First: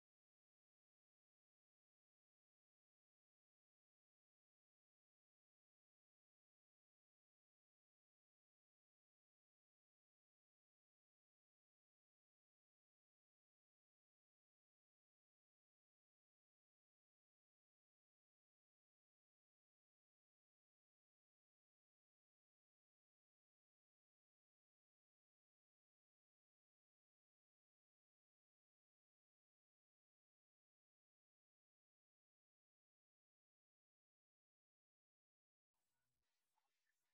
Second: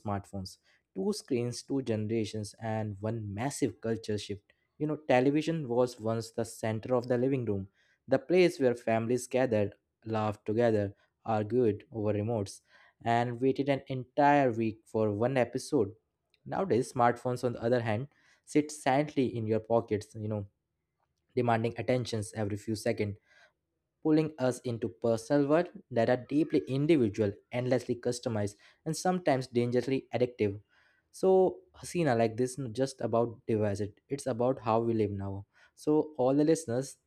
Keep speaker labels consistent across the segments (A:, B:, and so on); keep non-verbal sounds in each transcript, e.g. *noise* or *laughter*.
A: smartphones. Two screens, two generations, and one massive culture shift. You know, television was once the center of the living room, the place where families gathered, laughed together, argued over remotes, and waited an entire week for one episode. Nowadays, smartphones, on the other hand, sit silently in your pockets, you know, demanding attentions every few seconds, pulling us into personal world that are deeply individual, endlessly customized, and sometimes dangerously addictive. So, Hasina, like this, isn't just about devices. It's about how we live now. So, all the listeners,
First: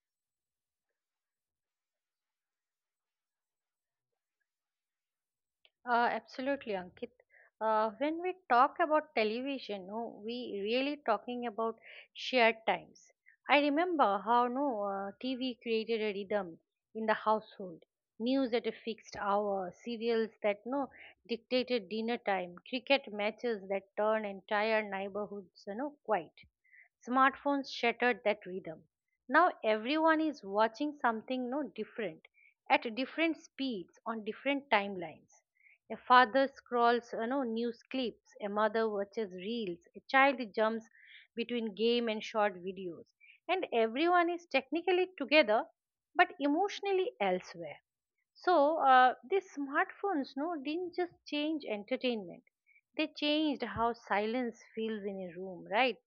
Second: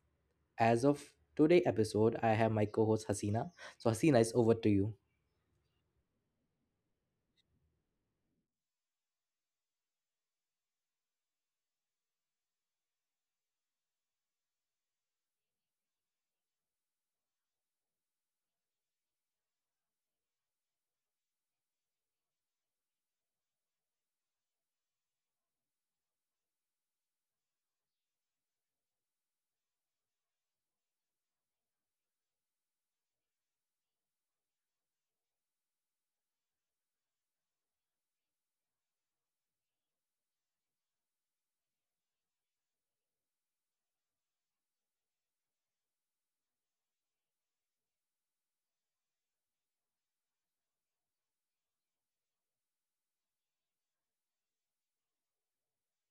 A: as of today episode, I have my co-host Hasina. So, Hasina, is over to you.
B: Absolutely, Ankit. When we talk about television, no, we really talking about shared times. I remember how no TV created a rhythm in the household. News at a fixed hour, serials that no dictated dinner time, cricket matches that turn entire neighborhoods, you know, quiet. Smartphones shattered that rhythm. Now everyone is watching something no different at different speeds on different timelines. A father scrolls, you know, news clips, a mother watches reels, a child jumps between game and short videos. And everyone is technically together but emotionally elsewhere. So these smartphones no didn't just change entertainment. They changed how silence feels in a room, right?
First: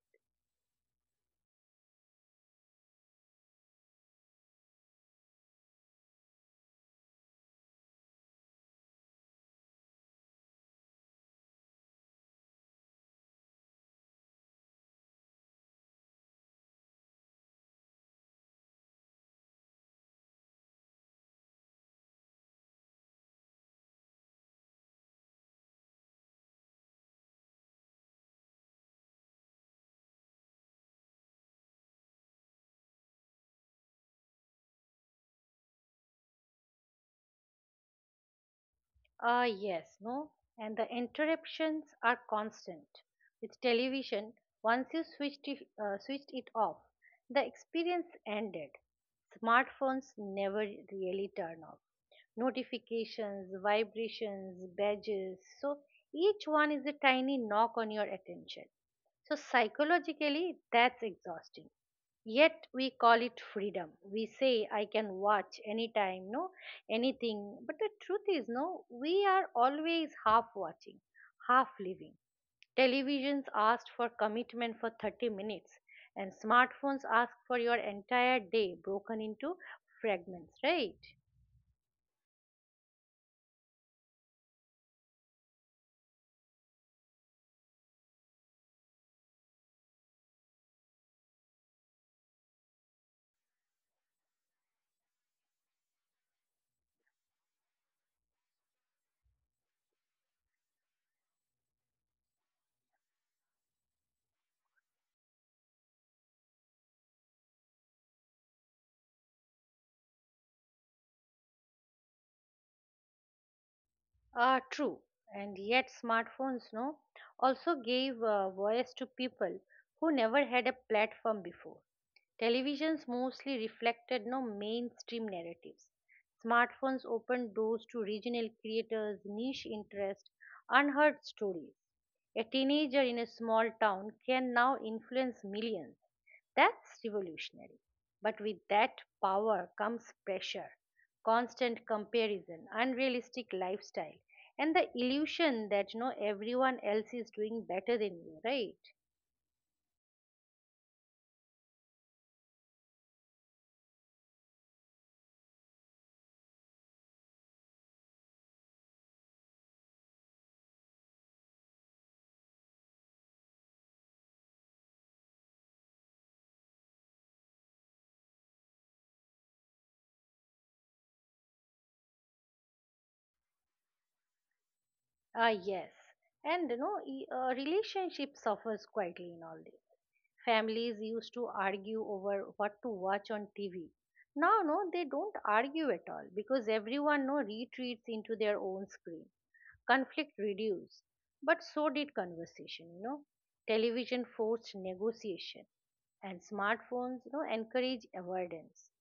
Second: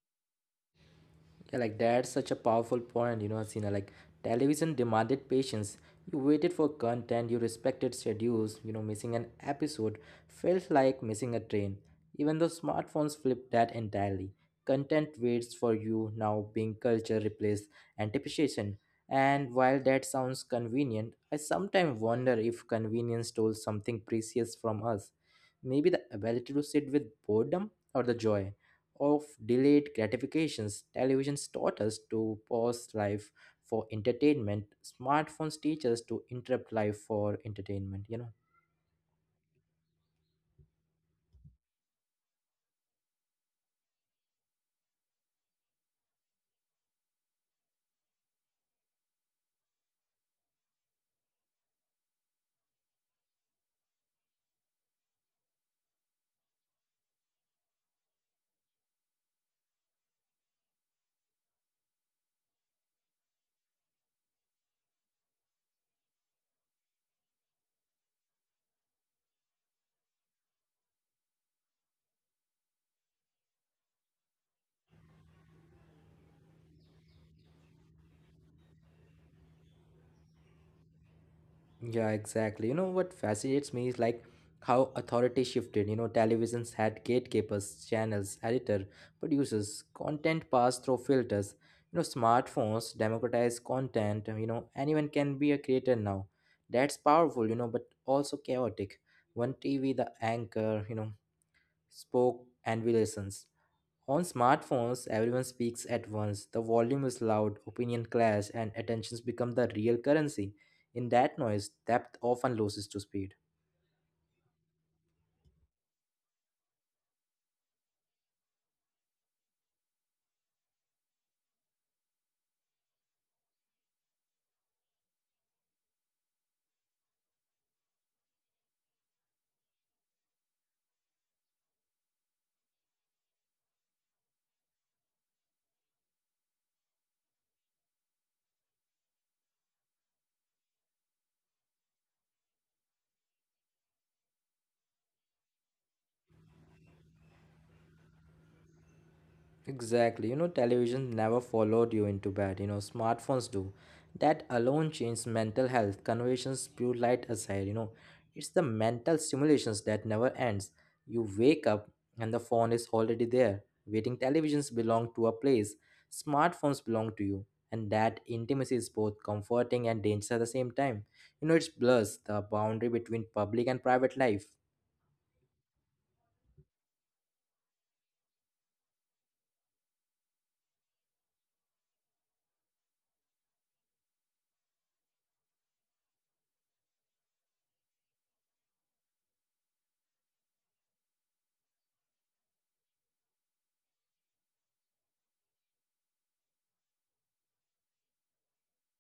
A: Yeah, like that's such a powerful point, you know, Asina. Like television demanded patience. You waited for content, you respected schedules, you know, missing an episode felt like missing a train. Even though smartphones flip that entirely. Content waits for you now being culture replaced anticipation. And while that sounds convenient, I sometimes wonder if convenience stole something precious from us. Maybe the ability to sit with boredom or the joy of delayed gratifications. Televisions taught us to pause life for entertainment. Smartphones teach us to interrupt life for entertainment, you know.
B: Ah, yes, no? And the interruptions are constant. With television, once you switched it off, the experience ended. Smartphones never really turn off. Notifications, vibrations, badges, so each one is a tiny knock on your attention. So, psychologically, that's exhausting. Yet, we call it freedom. We say, I can watch anytime, no, anything. But the truth is, no, we are always half watching, half living. Televisions asked for commitment for 30 minutes, and smartphones ask for your entire day broken into fragments, right?
A: Yeah, exactly. You know what fascinates me is like how authority shifted. You know, televisions had gatekeepers, channels, editor, producers, content passed through filters. You know, smartphones democratize content. You know, anyone can be a creator now. That's powerful, you know, but also chaotic. One TV, the anchor, you know, spoke and we listened. On smartphones, everyone speaks at once. The volume is loud, opinion clash, and attentions become the real currency. In that noise, depth often loses to speed.
B: True. And yet, smartphones, no, also gave voice to people who never had a platform before. Televisions mostly reflected no mainstream narratives. Smartphones opened doors to regional creators, niche interests, unheard stories. A teenager in a small town can now influence millions. That's revolutionary. But with that power comes pressure, constant comparison, unrealistic lifestyle, and the illusion that, you know, everyone else is doing better than you, right?
A: Exactly. You know, television never followed you into bed. You know, smartphones do. That alone changed mental health. Conversations spew light aside. You know, it's the mental stimulations that never ends. You wake up and the phone is already there. Waiting televisions belong to a place. Smartphones belong to you. And that intimacy is both comforting and dangerous at the same time. You know, it blurs the boundary between public and private life.
B: Ah, yes. And you know, relationship suffers quietly in all this. Families used to argue over what to watch on TV. Now, no, they don't argue at all because everyone no retreats into their own screen, conflict reduced, but so did conversation, you know. Television forced negotiation and smartphones, you know, encourage avoidance.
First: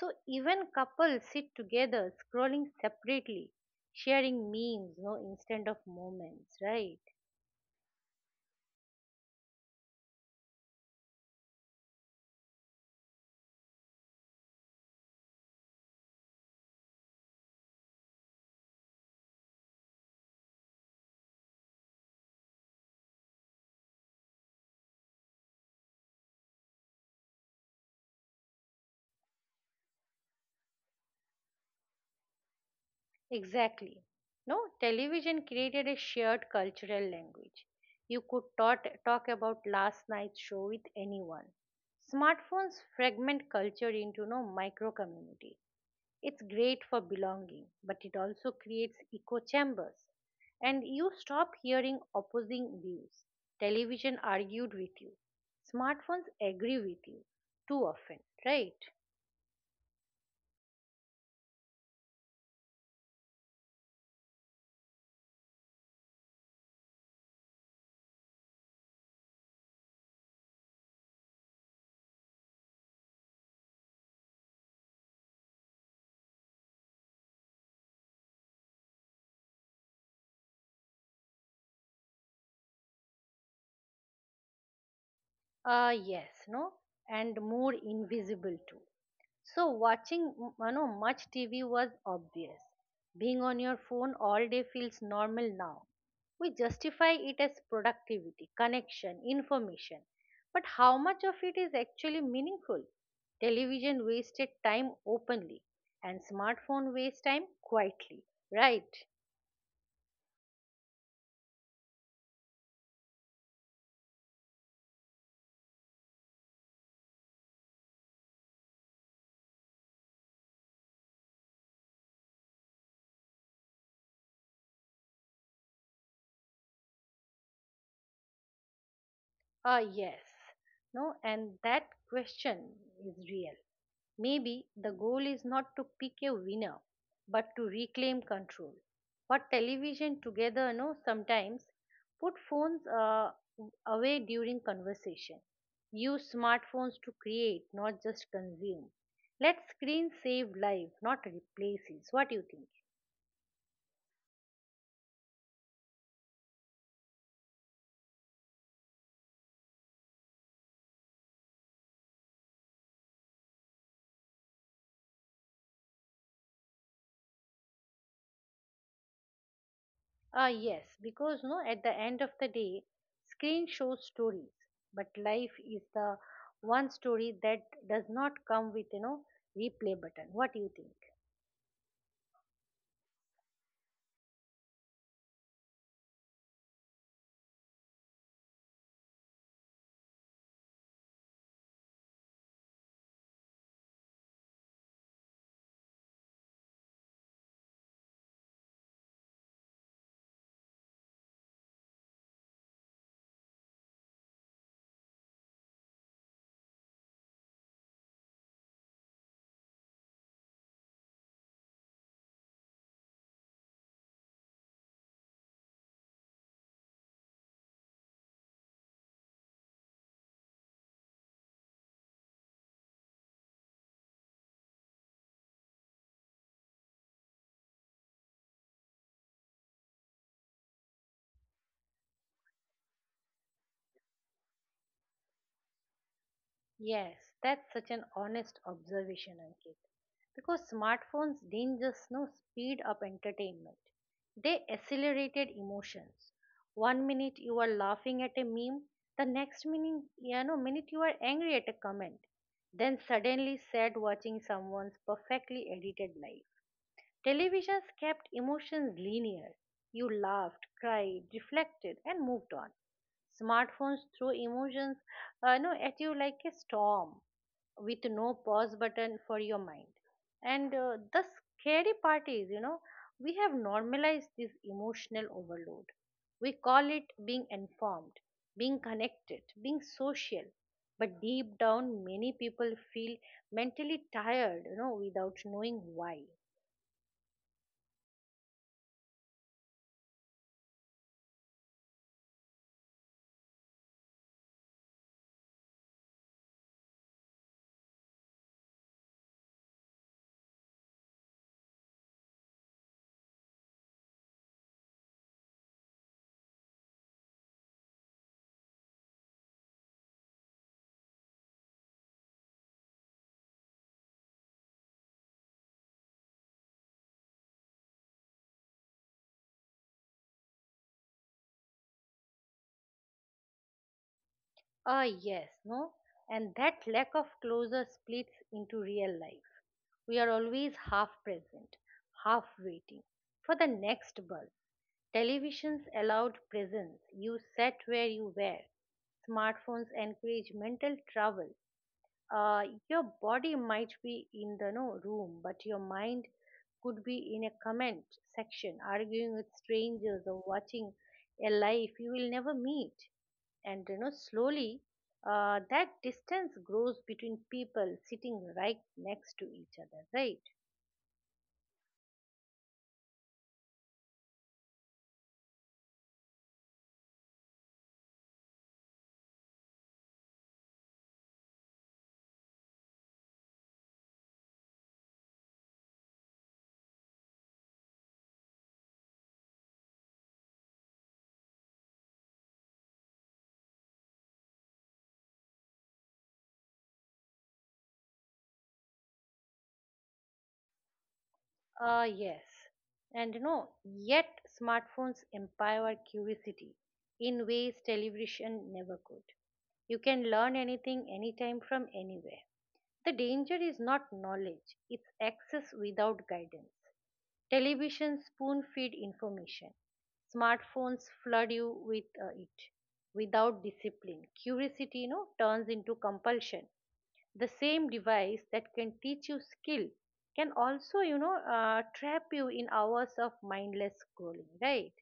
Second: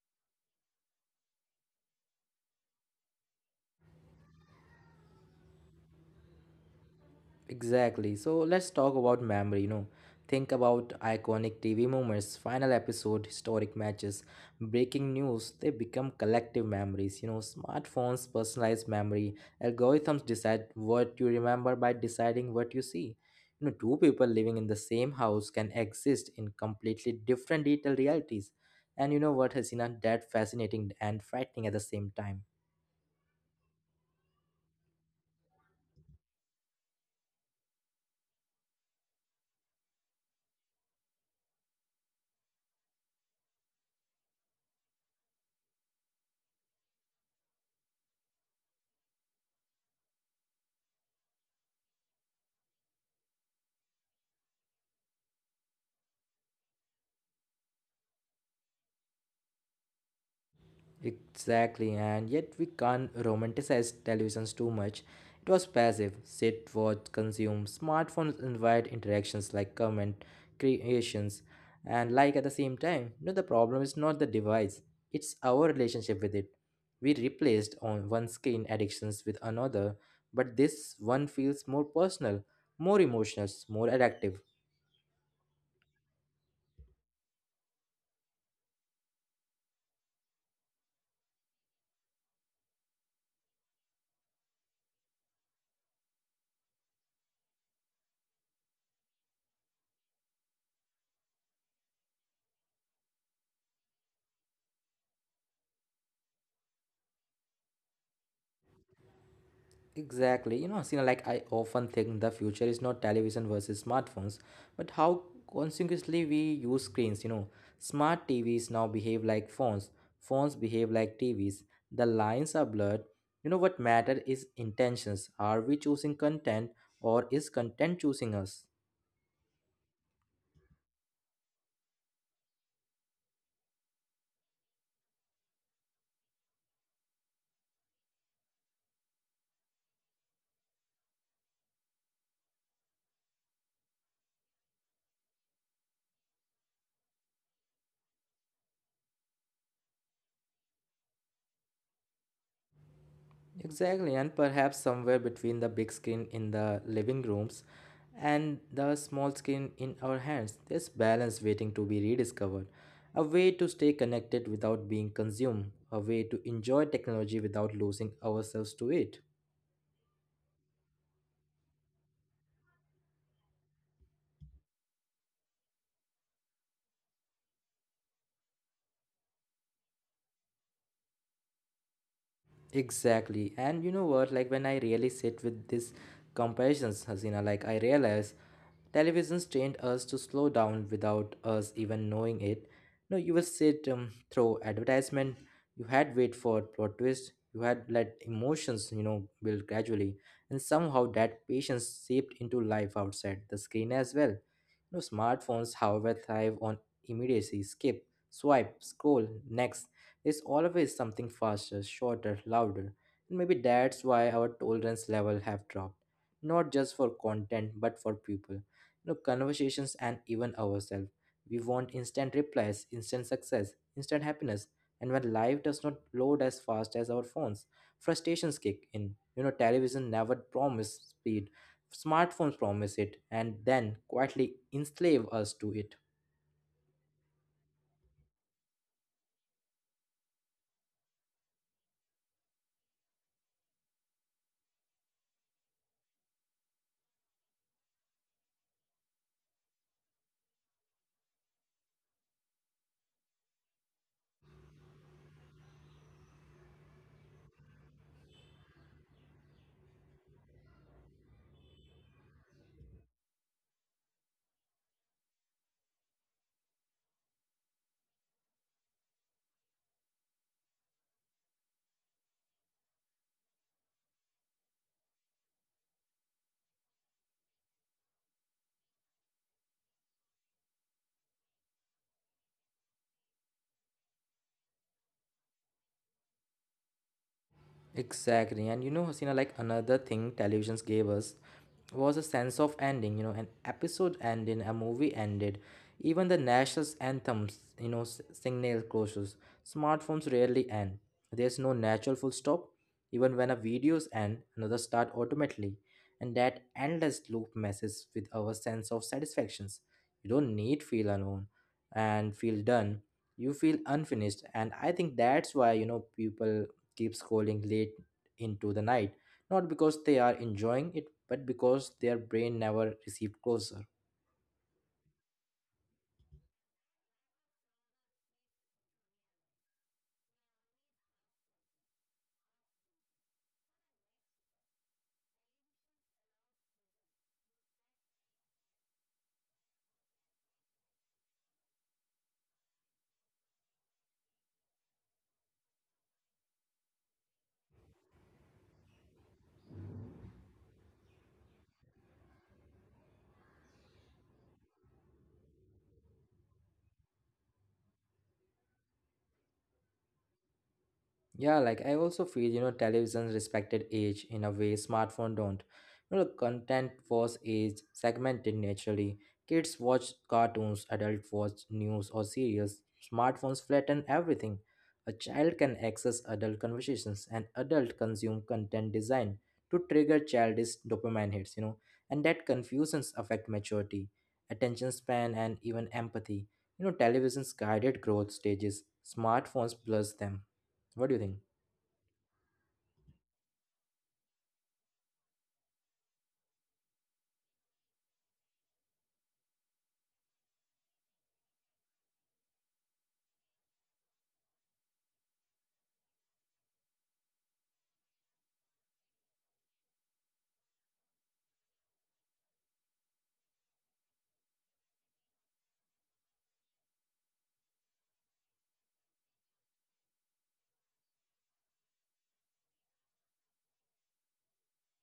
B: So even couples sit together scrolling separately, sharing memes, you know, instead of moments, right?
A: Exactly. So let's talk about memory, you know. Think about iconic TV moments, final episode, historic matches, breaking news, they become collective memories. You know, smartphones personalize memory. Algorithms decide what you remember by deciding what you see. You know, two people living in the same house can exist in completely different digital realities. And you know what, Hasina, that fascinating and frightening at the same time.
B: Exactly, no, television created a shared cultural language. You could talk about last night's show with anyone. Smartphones fragment culture into no micro community. It's great for belonging, but it also creates echo chambers. And you stop hearing opposing views. Television argued with you. Smartphones agree with you too often, right?
A: Exactly, and yet we can't romanticize televisions too much. It was passive sit, watch, consume. Smartphones invite interactions like comment, creations, and like at the same time. No, the problem is not the device, it's our relationship with it. We replaced on one screen addictions with another, but this one feels more personal, more emotional, more addictive.
B: Ah, yes, no? And more invisible too. So watching you know, much TV was obvious. Being on your phone all day feels normal now. We justify it as productivity, connection, information. But how much of it is actually meaningful? Television wasted time openly and smartphone waste time quietly, right?
A: Exactly. You know, Sina, like I often think the future is not television versus smartphones, but how consequently we use screens. You know, smart TVs now behave like phones, phones behave like TVs. The lines are blurred. You know, what matter is intentions. Are we choosing content or is content choosing us?
B: Ah, yes. No, and that question is real. Maybe the goal is not to pick a winner, but to reclaim control. But television together, no, sometimes put phones away during conversation. Use smartphones to create, not just consume. Let screen save life, not replaces. What do you think?
A: Mm-hmm. Exactly, and perhaps somewhere between the big screen in the living rooms and the small screen in our hands, there's balance waiting to be rediscovered. A way to stay connected without being consumed, a way to enjoy technology without losing ourselves to it.
B: Ah, yes, because no, at the end of the day, screen shows stories, but life is the one story that does not come with, you know, replay button. What do you think?
A: Exactly, and you know what? Like when I really sit with these comparisons, Hasina, like I realize television's trained us to slow down without us even knowing it. No, you will sit through advertisement. You had wait for plot twist. You had let emotions, you know, build gradually, and somehow that patience seeped into life outside the screen as well. You know, smartphones, however, thrive on immediacy. Skip, swipe, scroll, next. There's always something faster, shorter, louder, and maybe that's why our tolerance level have dropped not just for content but for people, you know, conversations, and even ourselves. We want instant replies, instant success, instant happiness. And when life does not load as fast as our phones, frustrations kick in. You know, television never promised speed, smartphones promise it, and then quietly enslave us to it.
B: Yes, that's such an honest observation, Ankit. Because smartphones didn't just no speed up entertainment, they accelerated emotions. One minute you are laughing at a meme, the next minute you are angry at a comment, then suddenly sad watching someone's perfectly edited life. Televisions kept emotions linear. You laughed, cried, reflected, and moved on. Smartphones throw emotions no, at you like a storm with no pause button for your mind. And the scary part is, you know, we have normalized this emotional overload. We call it being informed, being connected, being social. But deep down, many people feel mentally tired, you know, without knowing why.
A: Exactly. And you know, Hasina, like another thing televisions gave us was a sense of ending, you know, an episode ended, a movie ended. Even the national anthems, you know, signal closures. Smartphones rarely end. There's no natural full stop. Even when a videos end, another start automatically. And that endless loop messes with our sense of satisfactions. You don't need feel alone and feel done. You feel unfinished. And I think that's why, you know, people keep scrolling late into the night, not because they are enjoying it, but because their brain never received closure.
B: Ah, yes, no? And that lack of closure splits into real life. We are always half present, half waiting for the next buzz. Televisions allowed presence. You sat where you were. Smartphones encourage mental travel. Uh, your body might be in the no room, but your mind could be in a comment section, arguing with strangers or watching a life you will never meet. And you know, slowly, that distance grows between people sitting right next to each other, right?
A: Yeah, like I also feel, you know, televisions respected age in a way smartphone don't. You know, the content was age segmented naturally. Kids watch cartoons, adults watch news or serials. Smartphones flatten everything. A child can access adult conversations, and adult consume content designed to trigger childish dopamine hits, you know, and that confusions affect maturity, attention span, and even empathy. You know, televisions guided growth stages, smartphones blurs them. What do you think?
B: Yes. And no, yet smartphones empower curiosity in ways television never could. You can learn anything, anytime, from anywhere. The danger is not knowledge, it's access without guidance. Television spoon feed information. Smartphones flood you with it without discipline. Curiosity, you know, turns into compulsion. The same device that can teach you skill can also, you know, trap you in hours of mindless scrolling, right?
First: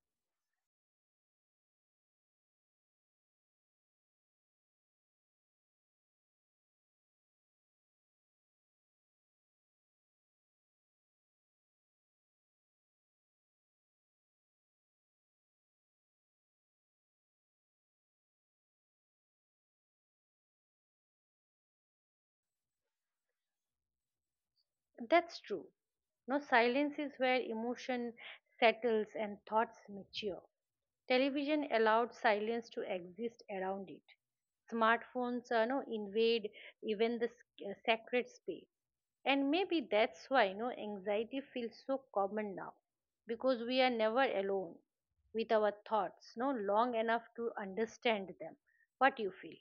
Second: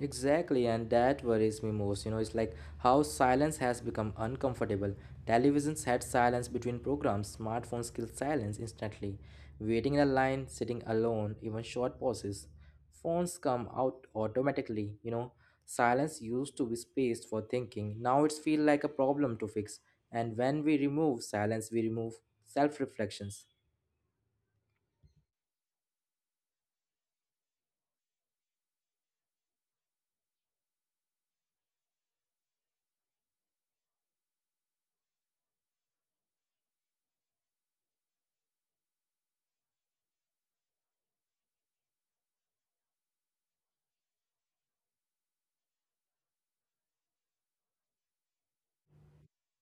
A: Exactly, and that worries me most. You know, it's like how silence has become uncomfortable. Televisions had silence between programs, smartphones kill silence instantly. Waiting in a line, sitting alone, even short pauses. Phones come out automatically, you know. Silence used to be spaced for thinking. Now it's feel like a problem to fix. And when we remove silence, we remove self-reflections.
B: That's true. No, silence is where emotion settles and thoughts mature. Television allowed silence to exist around it. Smartphones no, invade even the sacred space. And maybe that's why no anxiety feels so common now because we are never alone with our thoughts no long enough to understand them. What do you feel?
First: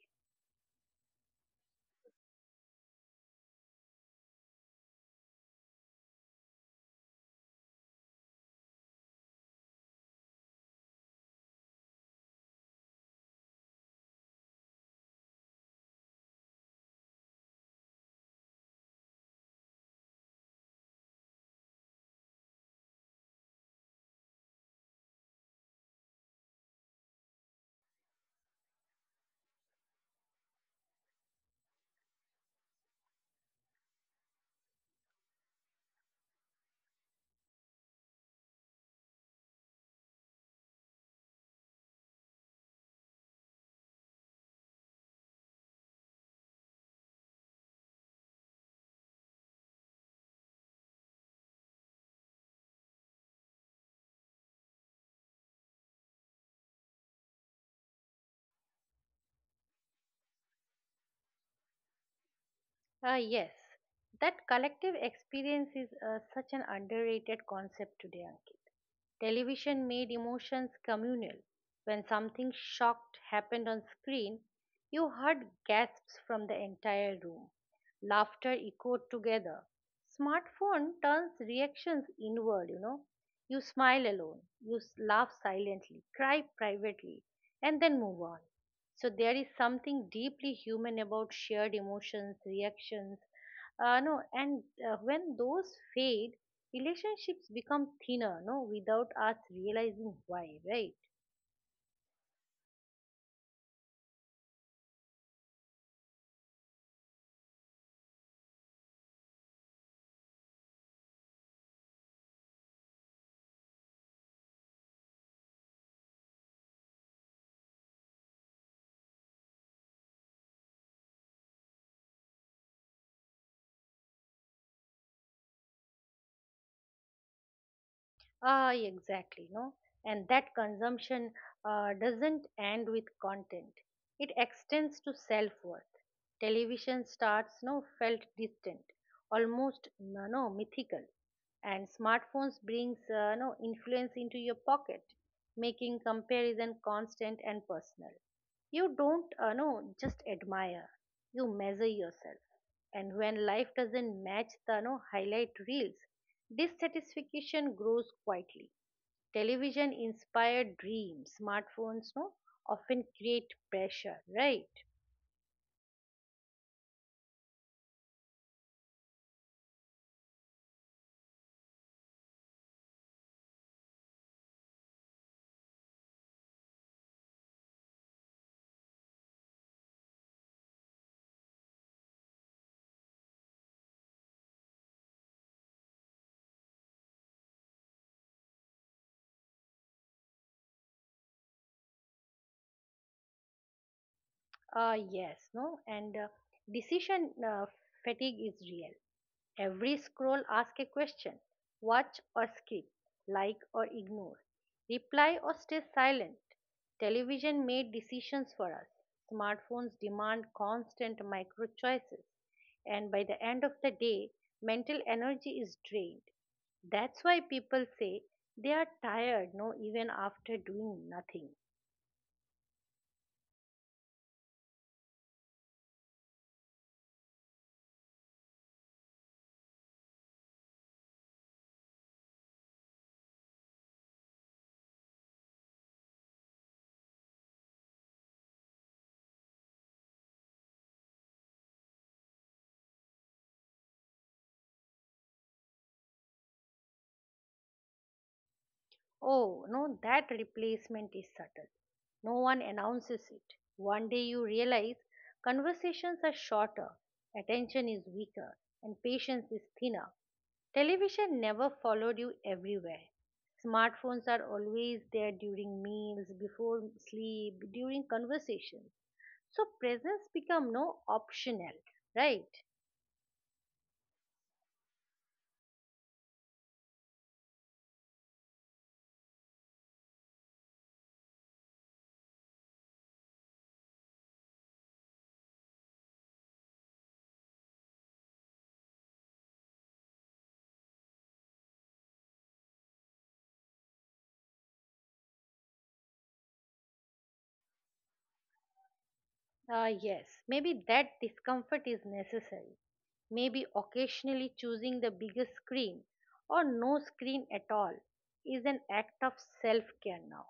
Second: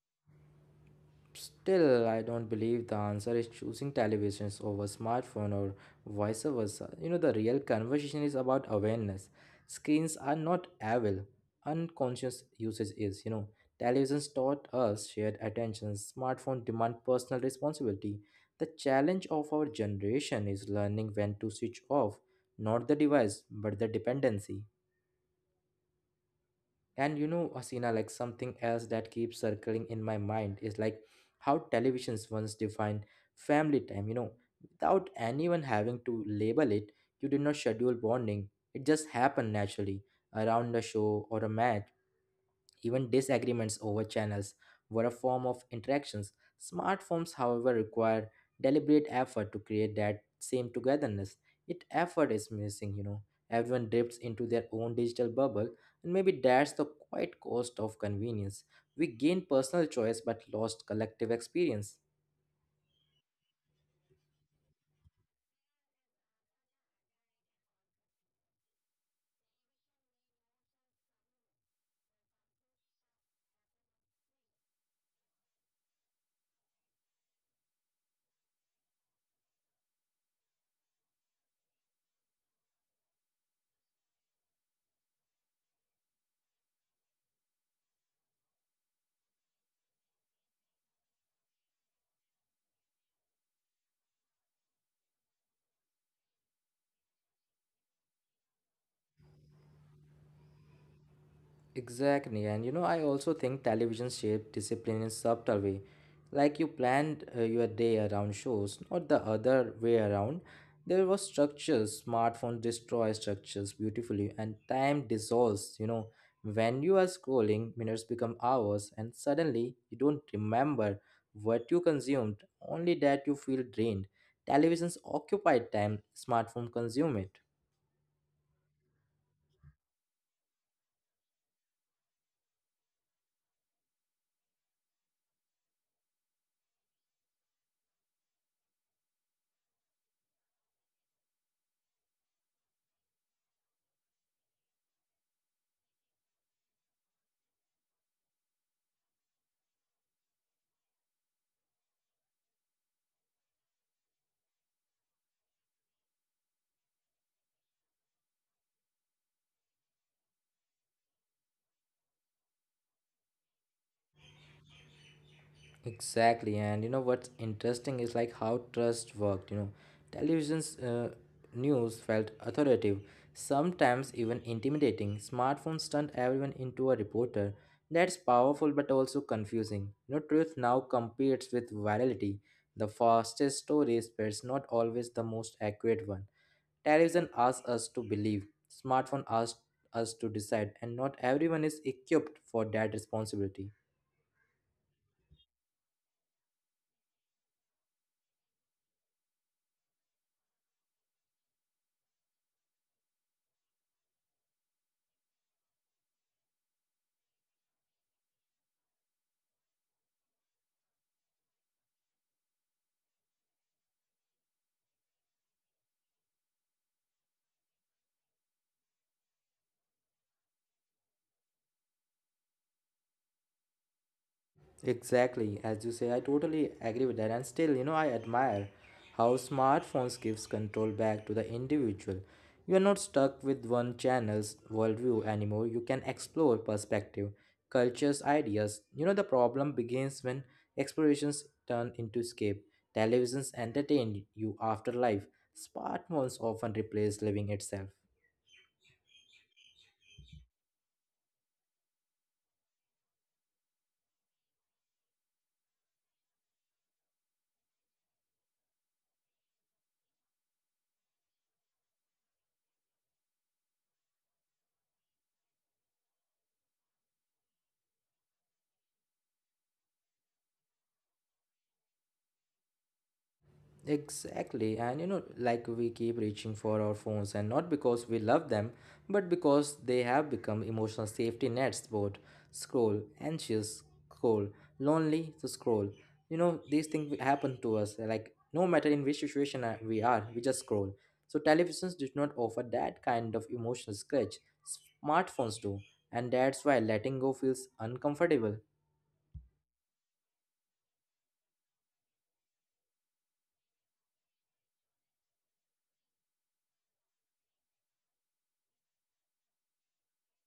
A: Still, I don't believe the answer is choosing televisions over smartphone or vice versa. You know, the real conversation is about awareness. Screens are not evil. Unconscious usage is, you know. Televisions taught us shared attention. Smartphone demand personal responsibility. The challenge of our generation is learning when to switch off, not the device, but the dependency. And you know, Asina, like something else that keeps circling in my mind is like how televisions once defined family time, you know, without anyone having to label it, you did not schedule bonding. It just happened naturally around a show or a match. Even disagreements over channels were a form of interactions. Smartphones, however, require deliberate effort to create that same togetherness. It effort is missing, you know. Everyone drifts into their own digital bubble, and maybe that's the quiet cost of convenience. We gain personal choice but lost collective experience.
B: Ah, yes, that collective experience is such an underrated concept today, Ankit. Television made emotions communal. When something shocked happened on screen, you heard gasps from the entire room. Laughter echoed together. Smartphone turns reactions inward, you know. You smile alone, you laugh silently, cry privately, and then move on. So there is something deeply human about shared emotions, reactions, no, and when those fade, relationships become thinner, no, without us realizing why, right?
A: Exactly, and you know, I also think television shaped discipline in subtle way. Like you planned your day around shows, not the other way around. There was structures. Smartphone destroys structures beautifully, and time dissolves. You know, when you are scrolling, minutes become hours, and suddenly you don't remember what you consumed. Only that you feel drained. Televisions occupy time. Smartphone consume it.
B: Ah, exactly, no? And that consumption doesn't end with content. It extends to self-worth. Television starts no felt distant, almost no, no mythical. And smartphones brings no influence into your pocket, making comparison constant and personal. You don't no, just admire. You measure yourself. And when life doesn't match the no, highlight reels, dissatisfaction grows quietly. Television inspired dreams, smartphones no, often create pressure, right?
A: Exactly, and you know what's interesting is like how trust worked. You know, television's news felt authoritative, sometimes even intimidating. Smartphones turned everyone into a reporter. That's powerful but also confusing. You know, truth now competes with virality. The fastest story spreads not always the most accurate one. Television asks us to believe, smartphone asks us to decide, and not everyone is equipped for that responsibility.
B: Yes, no, and decision fatigue is real. Every scroll asks a question: watch or skip, like or ignore, reply or stay silent. Television made decisions for us. Smartphones demand constant micro choices, and by the end of the day, mental energy is drained. That's why people say they are tired, no, even after doing nothing.
A: Exactly, as you say, I totally agree with that. And still, you know, I admire how smartphones gives control back to the individual. You are not stuck with one channel's worldview anymore. You can explore perspective, cultures, ideas. You know, the problem begins when explorations turn into escape. Televisions entertain you after life. Smartphones often replace living itself.
B: Oh, no, that replacement is subtle. No one announces it. One day you realize conversations are shorter, attention is weaker, and patience is thinner. Television never followed you everywhere. Smartphones are always there during meals, before sleep, during conversations. So presence become no optional, right?
A: Exactly, and you know, like we keep reaching for our phones, and not because we love them, but because they have become emotional safety nets. Both scroll, anxious, scroll, lonely, to scroll. You know, these things happen to us. Like no matter in which situation we are, we just scroll. So televisions did not offer that kind of emotional scratch. Smartphones do, and that's why letting go feels uncomfortable.
B: Ah, yes, maybe that discomfort is necessary. Maybe occasionally choosing the biggest screen or no screen at all is an act of self care now.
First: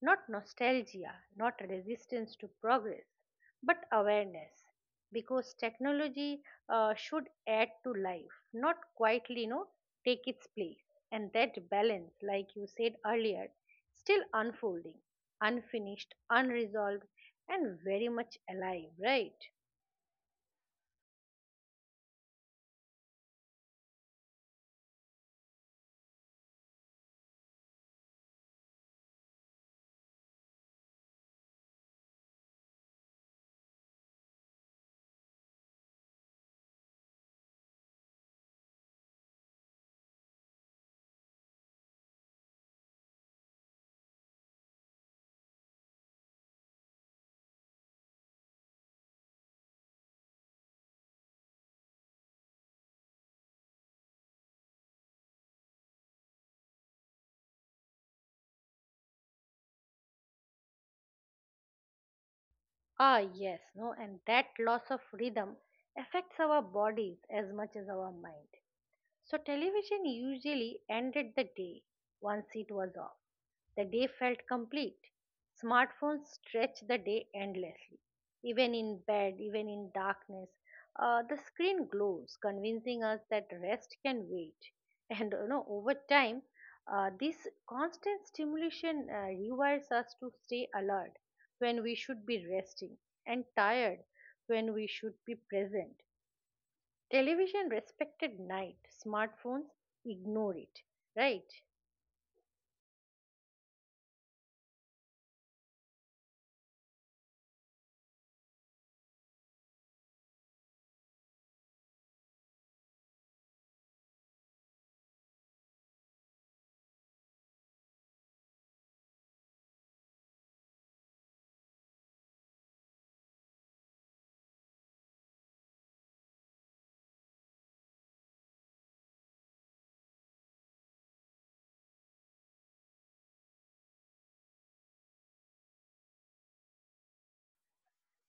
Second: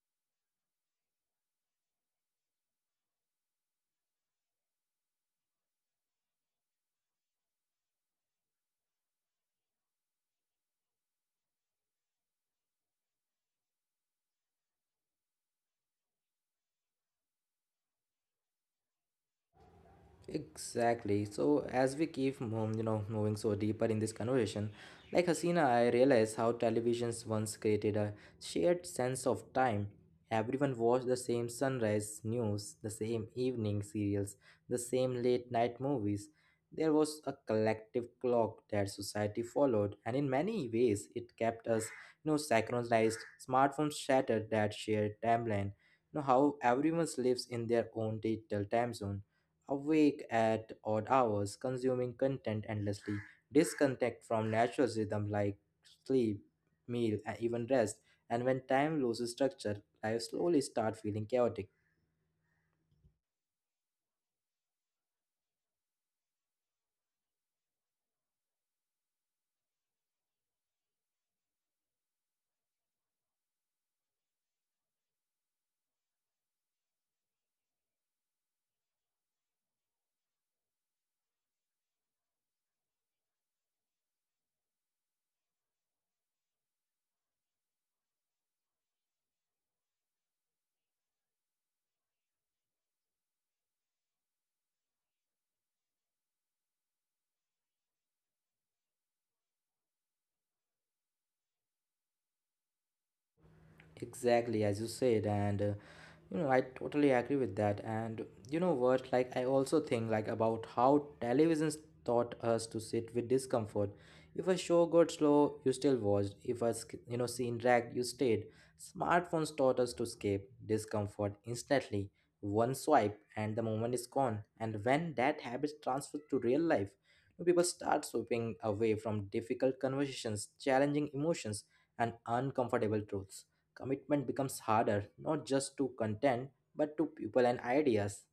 B: Not nostalgia, not resistance to progress, but awareness. Because technology should add to life, not quietly, you know, take its place. And that balance, like you said earlier, still unfolding, unfinished, unresolved, and very much alive, right?
A: Exactly. So as we keep, you know, moving so deeper in this conversation, like Hasina, I realize how televisions once created a shared sense of time. Everyone watched the same sunrise news, the same evening serials, the same late night movies. There was a collective clock that society followed, and in many ways, it kept us, you know, synchronized. Smartphones shattered that shared timeline. You know how everyone lives in their own digital time zone awake at odd hours, consuming content endlessly, disconnect from natural rhythm like sleep, meal, and even rest. And when time loses structure, life slowly start feeling chaotic.
B: Ah, yes, no, and that loss of rhythm affects our bodies as much as our mind. So television usually ended the day once it was off. The day felt complete. Smartphones stretched the day endlessly. Even in bed, even in darkness, the screen glows, convincing us that rest can wait. *laughs* And you know, over time, this constant stimulation rewires us to stay alert when we should be resting and tired when we should be present. Television respected night, smartphones ignore it, right?
A: Exactly, as you said, and I totally agree with that. And you know what? I also think about how televisions taught us to sit with discomfort. If a show got slow, you still watched. If a scene dragged, you stayed. Smartphones taught us to escape discomfort instantly. One swipe, and the moment is gone. And when that habit transfers to real life, people start sweeping away from difficult conversations, challenging emotions, and uncomfortable truths commitment becomes harder, not just to content, but to people and ideas.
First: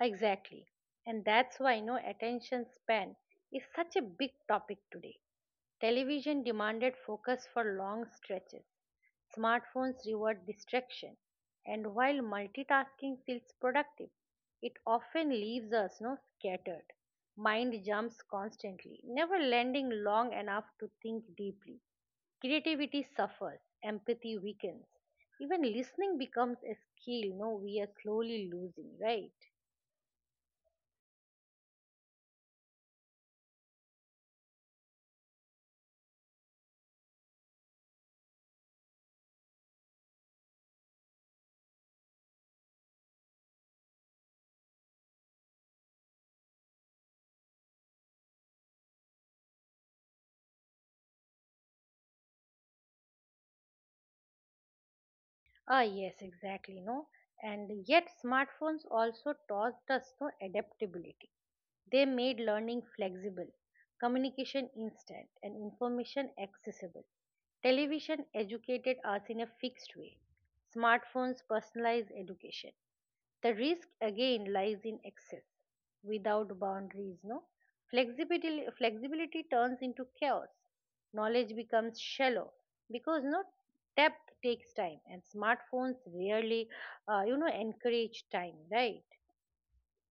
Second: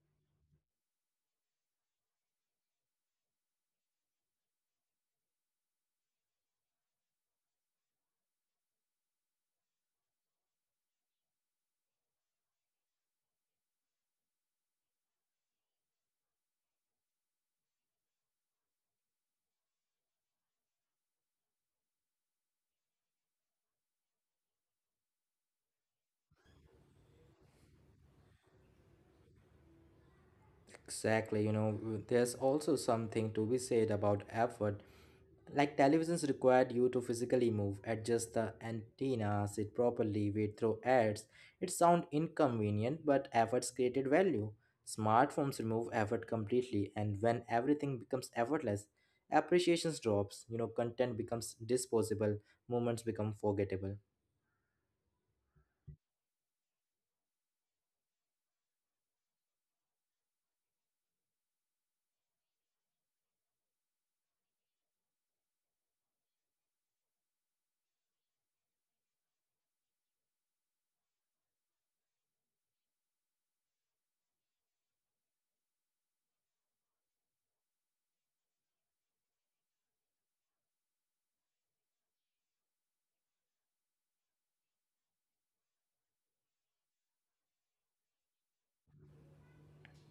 B: Exactly. And that's why no attention span is such a big topic today. Television demanded focus for long stretches. Smartphones reward distraction. And while multitasking feels productive, it often leaves us no scattered. Mind jumps constantly, never landing long enough to think deeply. Creativity suffers, empathy weakens. Even listening becomes a skill, no, we are slowly losing, right?
A: Exactly, you know, there's also something to be said about effort. Like televisions required you to physically move, adjust the antenna, sit properly, wait through ads. It sound inconvenient, but efforts created value. Smartphones remove effort completely, and when everything becomes effortless, appreciations drops. You know, content becomes disposable, moments become forgettable.
B: Ah, yes, exactly, no. And yet, smartphones also taught us no adaptability. They made learning flexible, communication instant, and information accessible. Television educated us in a fixed way, smartphones personalize education. The risk again lies in excess, without boundaries, no? Flexibility turns into chaos. Knowledge becomes shallow because no depth takes time, and smartphones rarely, you know, encourage time, right?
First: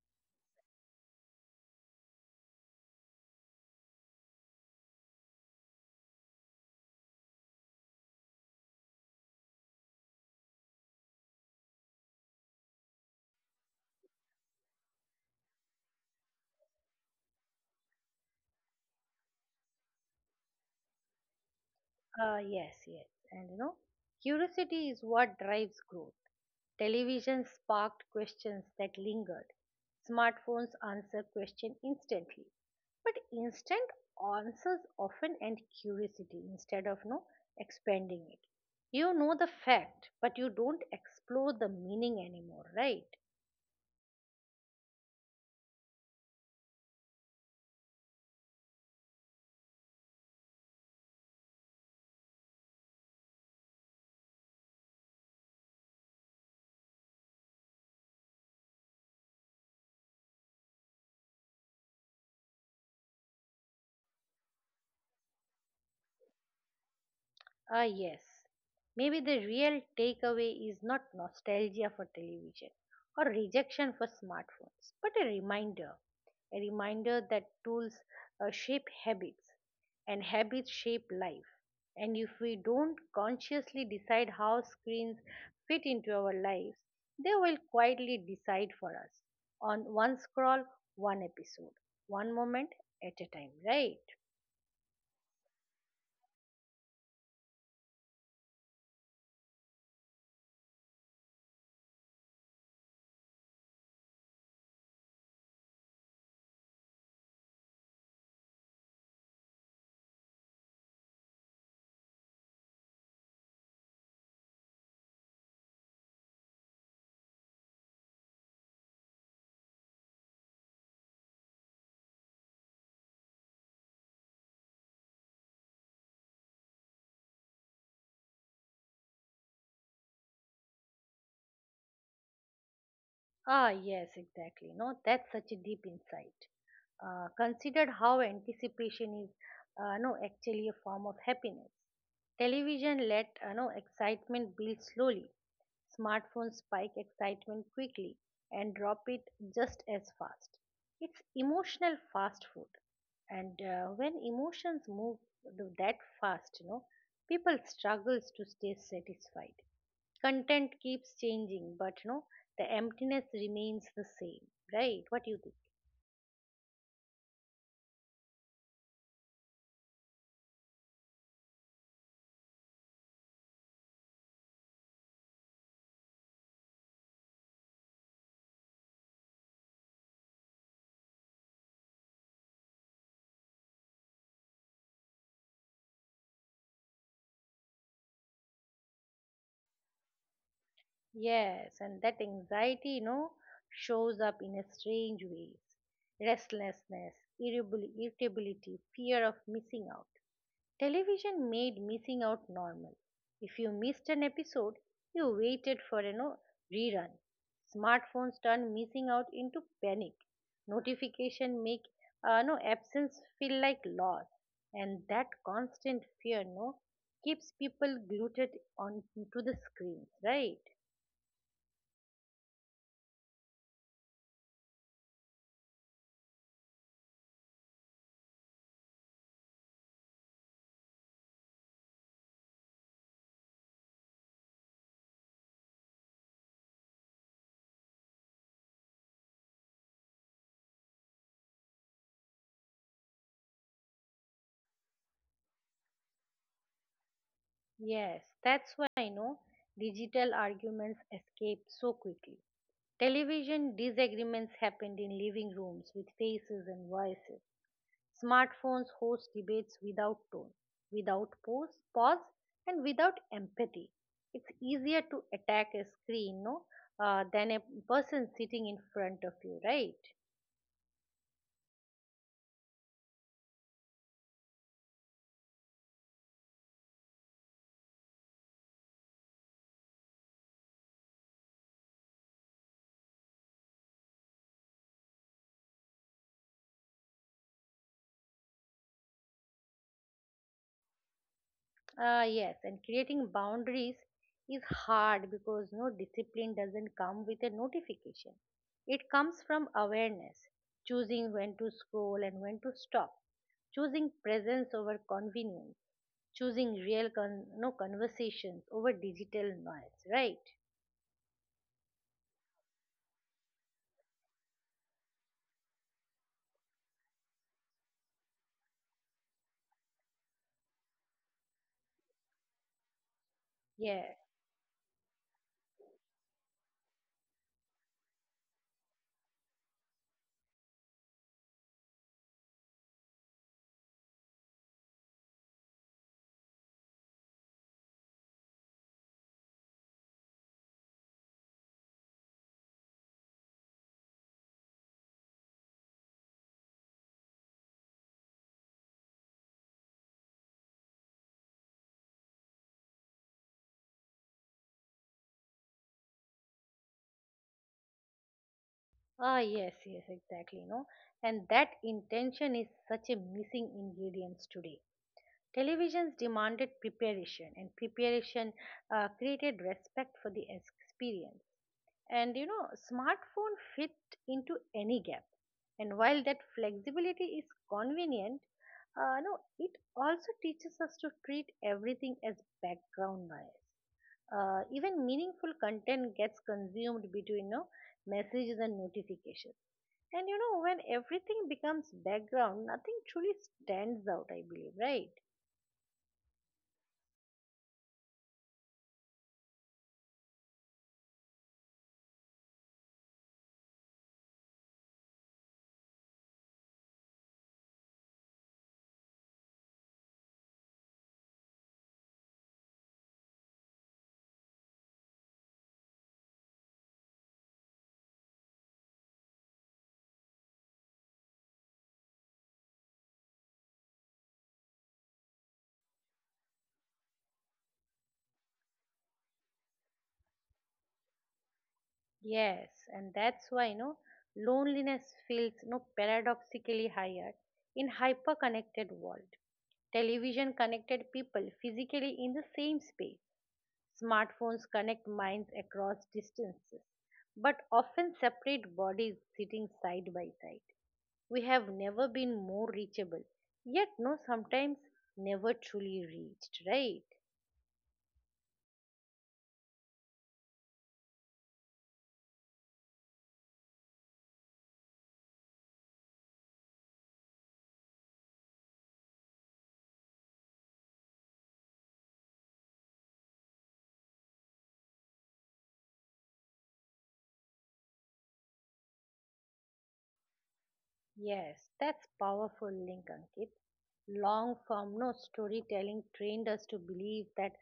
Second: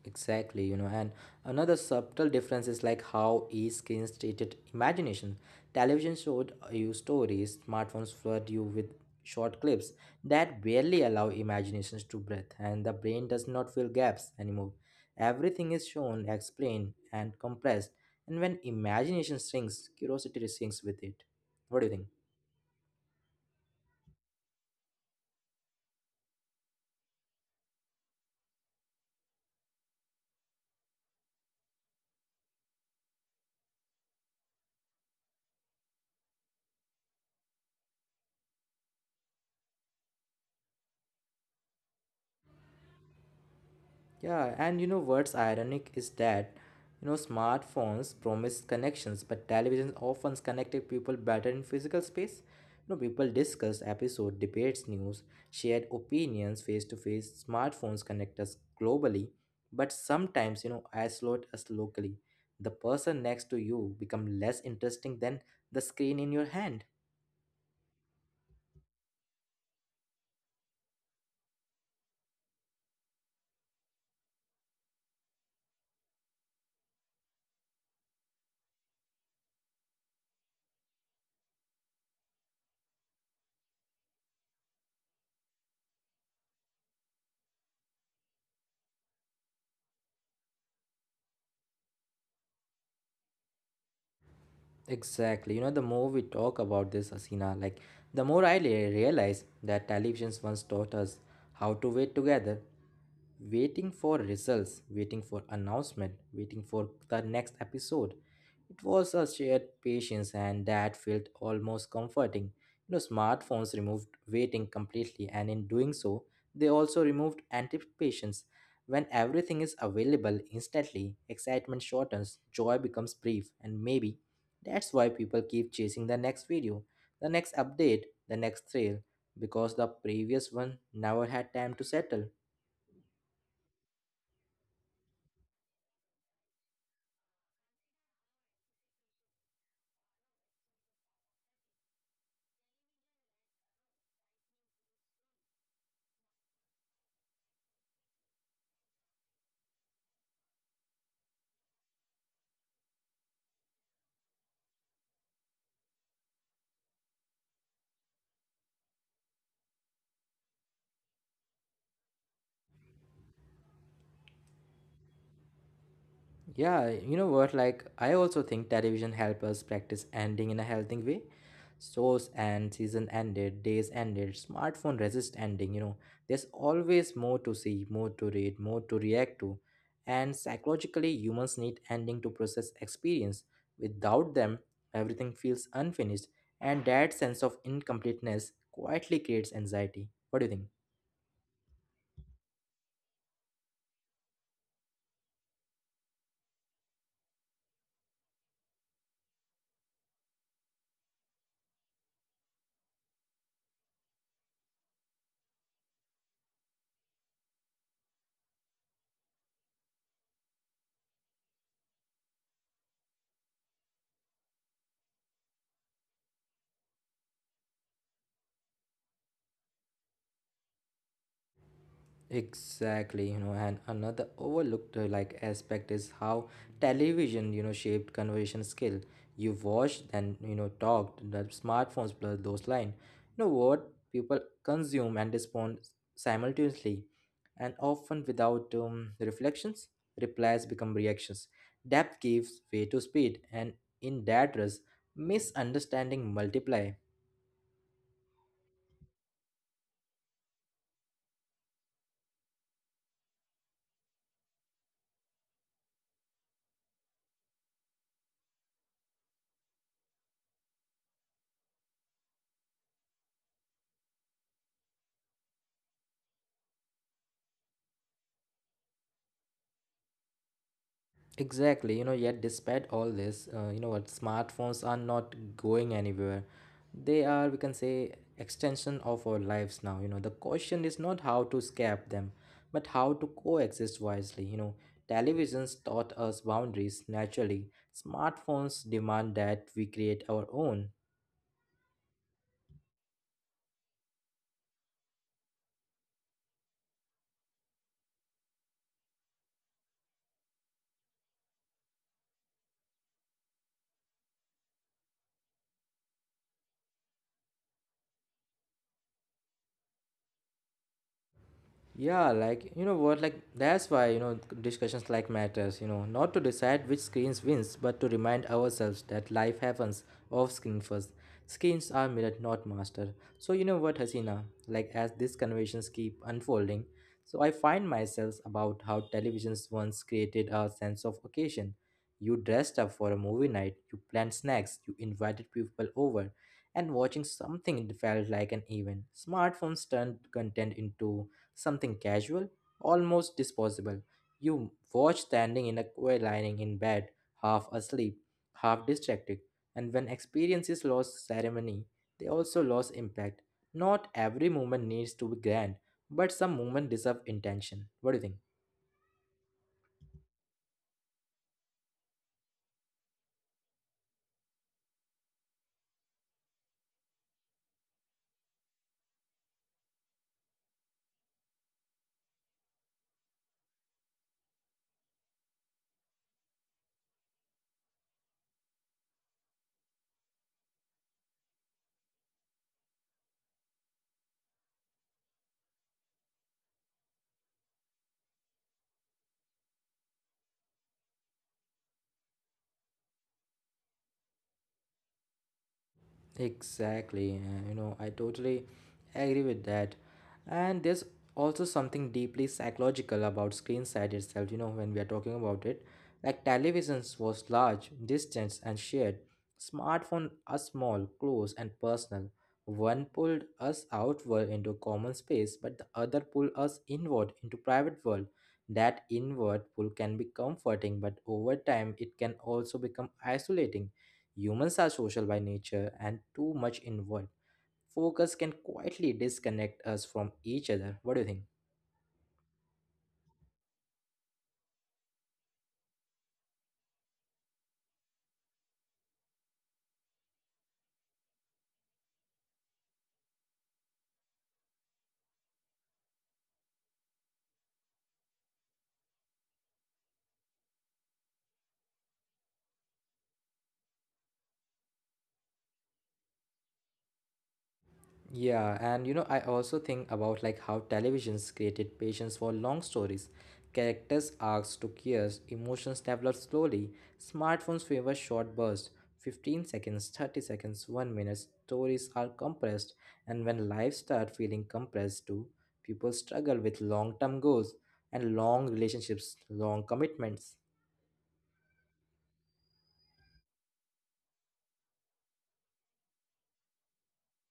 A: Exactly, you know, and another subtle difference is like how e-screens treated imagination. Television showed you stories, smartphones flood you with short clips that barely allow imaginations to breathe, and the brain does not fill gaps anymore. Everything is shown, explained, and compressed, and when imagination shrinks, curiosity shrinks with it. What do you think?
B: Yes. And you know, curiosity is what drives growth. Television sparked questions that lingered. Smartphones answer questions instantly. But instant answers often end curiosity instead of no expanding it. You know the fact, but you don't explore the meaning anymore, right?
A: Yeah, and you know what's ironic is that you know smartphones promise connections, but television often connected people better in physical space. You know, people discuss episode, debates, news, shared opinions face to face. Smartphones connect us globally, but sometimes you know isolate us locally. The person next to you become less interesting than the screen in your hand.
B: Ah, yes. Maybe the real takeaway is not nostalgia for television or rejection for smartphones, but a reminder. A reminder that tools shape habits and habits shape life. And if we don't consciously decide how screens fit into our lives, they will quietly decide for us, on one scroll, one episode, one moment at a time, right?
A: Exactly. You know, the more we talk about this, Asina, like the more I realize that televisions once taught us how to wait together waiting for results, waiting for announcement, waiting for the next episode. It was a shared patience, and that felt almost comforting. You know, smartphones removed waiting completely, and in doing so, they also removed anticipations. When everything is available instantly, excitement shortens, joy becomes brief, and maybe that's why people keep chasing the next video, the next update, the next thrill, because the previous one never had time to settle.
B: Ah, yes, exactly. No, that's such a deep insight. Considered how anticipation is, no, actually a form of happiness. Television let no excitement build slowly. Smartphones spike excitement quickly and drop it just as fast. It's emotional fast food, and when emotions move that fast, people struggles to stay satisfied. Content keeps changing, but the emptiness remains the same, right? What do you think?
A: Yeah, you know what? I also think television help us practice ending in a healthy way. Shows and season ended, days ended, smartphone resist ending. You know, there's always more to see, more to read, more to react to, and psychologically, humans need ending to process experience. Without them, everything feels unfinished, and that sense of incompleteness quietly creates anxiety. What do you think?
B: Yes, and that anxiety, shows up in a strange ways. Restlessness, irritability, fear of missing out. Television made missing out normal. If you missed an episode, you waited for a no rerun. Smartphones turn missing out into panic. Notification make no absence feel like loss, and that constant fear no keeps people glued on to the screens, right?
A: Exactly, you know, and another overlooked aspect is how television, you know, shaped conversation skill. You watched, then you know, talked. The smartphones blur those lines. You know what people consume and respond simultaneously, and often without reflections. Replies become reactions. Depth gives way to speed, and in that rush, misunderstanding multiply.
B: Yes, that's why I know digital arguments escaped so quickly. Television disagreements happened in living rooms with faces and voices. Smartphones host debates without tone, without pause, and without empathy. It's easier to attack a screen no, than a person sitting in front of you, right?
A: Exactly, you know, yet despite all this, you know what, smartphones are not going anywhere. They are, we can say, extension of our lives now. You know, the question is not how to escape them, but how to coexist wisely. You know, televisions taught us boundaries naturally. Smartphones demand that we create our own.
B: Yes, and creating boundaries is hard because discipline doesn't come with a notification. It comes from awareness, choosing when to scroll and when to stop, choosing presence over convenience, choosing real con- no conversations over digital noise, right?
A: Yeah, like you know what, like that's why you know discussions like matters. You know, not to decide which screens wins, but to remind ourselves that life happens off screen first. Screens are mirrored, not mastered. So you know
B: Yeah.
A: what, Hasina, like as these conversations keep unfolding, so I find myself about how televisions once created a sense of occasion. You dressed up for a movie night. You planned snacks. You invited people over and watching something felt like an event. Smartphones turned content into something casual, almost disposable. You watch standing in a queue lining in bed, half asleep, half distracted, and when experiences lost ceremony, they also lost impact. Not every moment needs to be grand, but some moment deserve intention. What do you think?
B: Yes exactly, no and that intention is such a missing ingredient today. Televisions demanded preparation, and preparation created respect for the experience. And you know, smartphone fit into any gap, and while that flexibility is convenient, no it also teaches us to treat everything as background noise. Even meaningful content gets consumed between, messages and notifications. And you know, when everything becomes background, nothing truly stands out, I believe, right?
A: Exactly. You know, I totally agree with that. And there's also something deeply psychological about screen side itself, you know, when we are talking about it. Like televisions was large, distant and shared. Smartphone are small, close and personal. One pulled us outward into common space, but the other pulled us inward into private world. That inward pull can be comforting, but over time it can also become isolating. Humans are social by nature, and too much inward focus can quietly disconnect us from each other. What do you think?
B: Yes, and that's why, you know, loneliness feels, you know, paradoxically higher in hyper connected world. Television connected people physically in the same space. Smartphones connect minds across distances, but often separate bodies sitting side by side. We have never been more reachable, yet, sometimes never truly reached, right?
A: Yeah, and you know, I also think about like how televisions created patience for long stories. Characters' arcs took years, emotions developed slowly. Smartphones favor short bursts 15 seconds, 30 seconds, 1 minute. Stories are compressed, and when lives start feeling compressed too, people struggle with long term goals and long relationships, long commitments.
B: Yes, that's powerful link, Ankit. Long form, no storytelling trained us to believe that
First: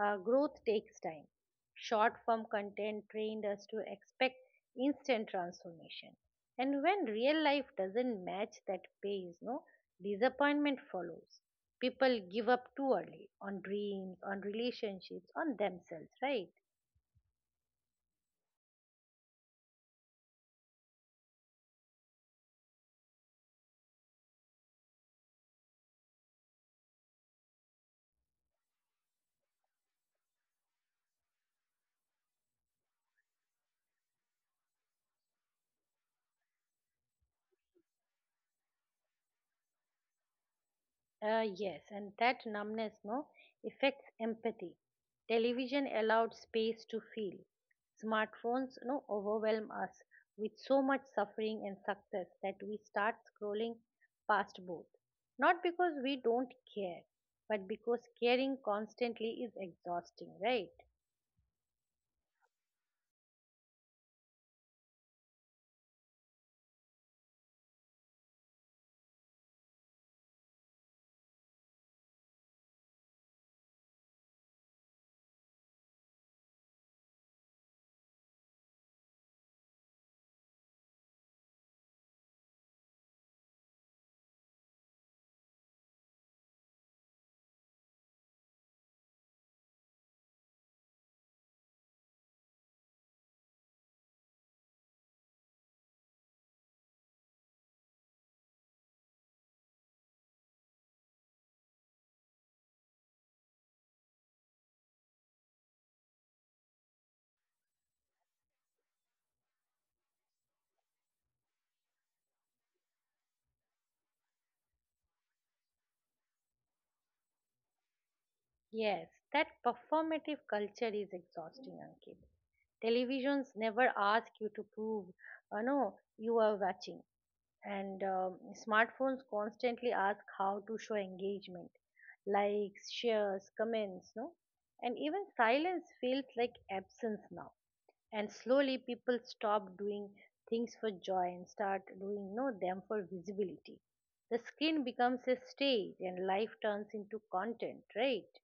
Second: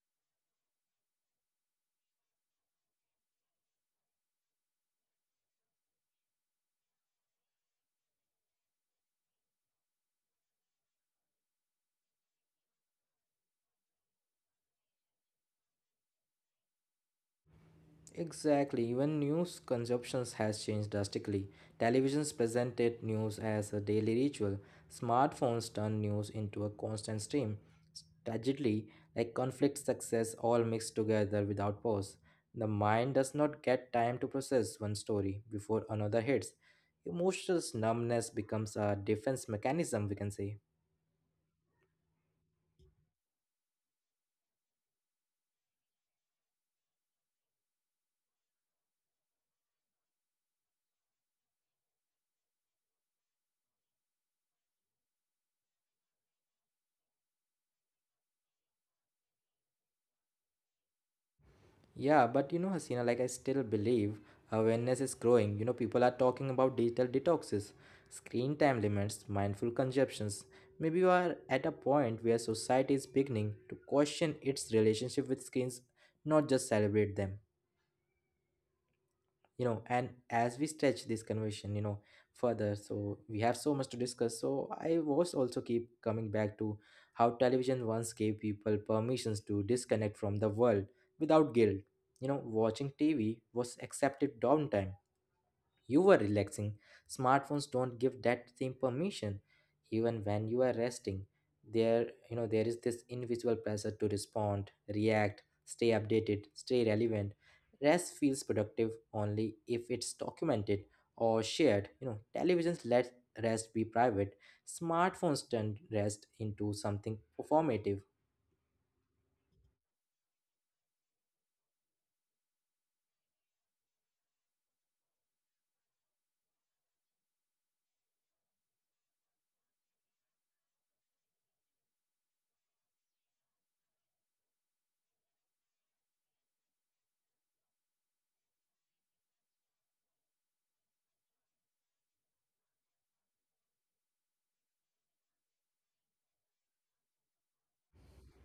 B: growth takes time. Short form content trained us to expect instant transformation. And when real life doesn't match that pace, no disappointment follows. People give up too early on dreams, on relationships, on themselves, right?
A: Exactly, even news consumptions has changed drastically. Televisions presented news as a daily ritual. Smartphones turn news into a constant stream. Tragically, like conflict, success, all mixed together without pause. The mind does not get time to process one story before another hits. Emotional numbness becomes a defense mechanism, we can say.
B: Yes, and that numbness no affects empathy. Television allowed space to feel. Smartphones no overwhelm us with so much suffering and success that we start scrolling past both. Not because we don't care, but because caring constantly is exhausting, right?
A: Yeah, but you know, Hasina, like I still believe awareness is growing. You know, people are talking about digital detoxes, screen time limits, mindful consumptions. Maybe we are at a point where society is beginning to question its relationship with screens, not just celebrate them. You know, and as we stretch this conversation, you know, further, so we have so much to discuss, so I was also keep coming back to how television once gave people permissions to disconnect from the world without guilt. You know, watching TV was accepted downtime, you were relaxing. Smartphones don't give that same permission. Even when you are resting, there you know there is this invisible pressure to respond, react, stay updated, stay relevant. Rest feels productive only if it's documented or shared. You know, televisions let rest be private. Smartphones turn rest into something performative.
B: Yes, that performative culture is exhausting, Ankit. Televisions never ask you to prove, oh no, you are watching. And smartphones constantly ask how to show engagement, likes, shares, comments no And even silence feels like absence now, and slowly people stop doing things for joy and start doing no them for visibility. The screen becomes a stage and life turns into content, right?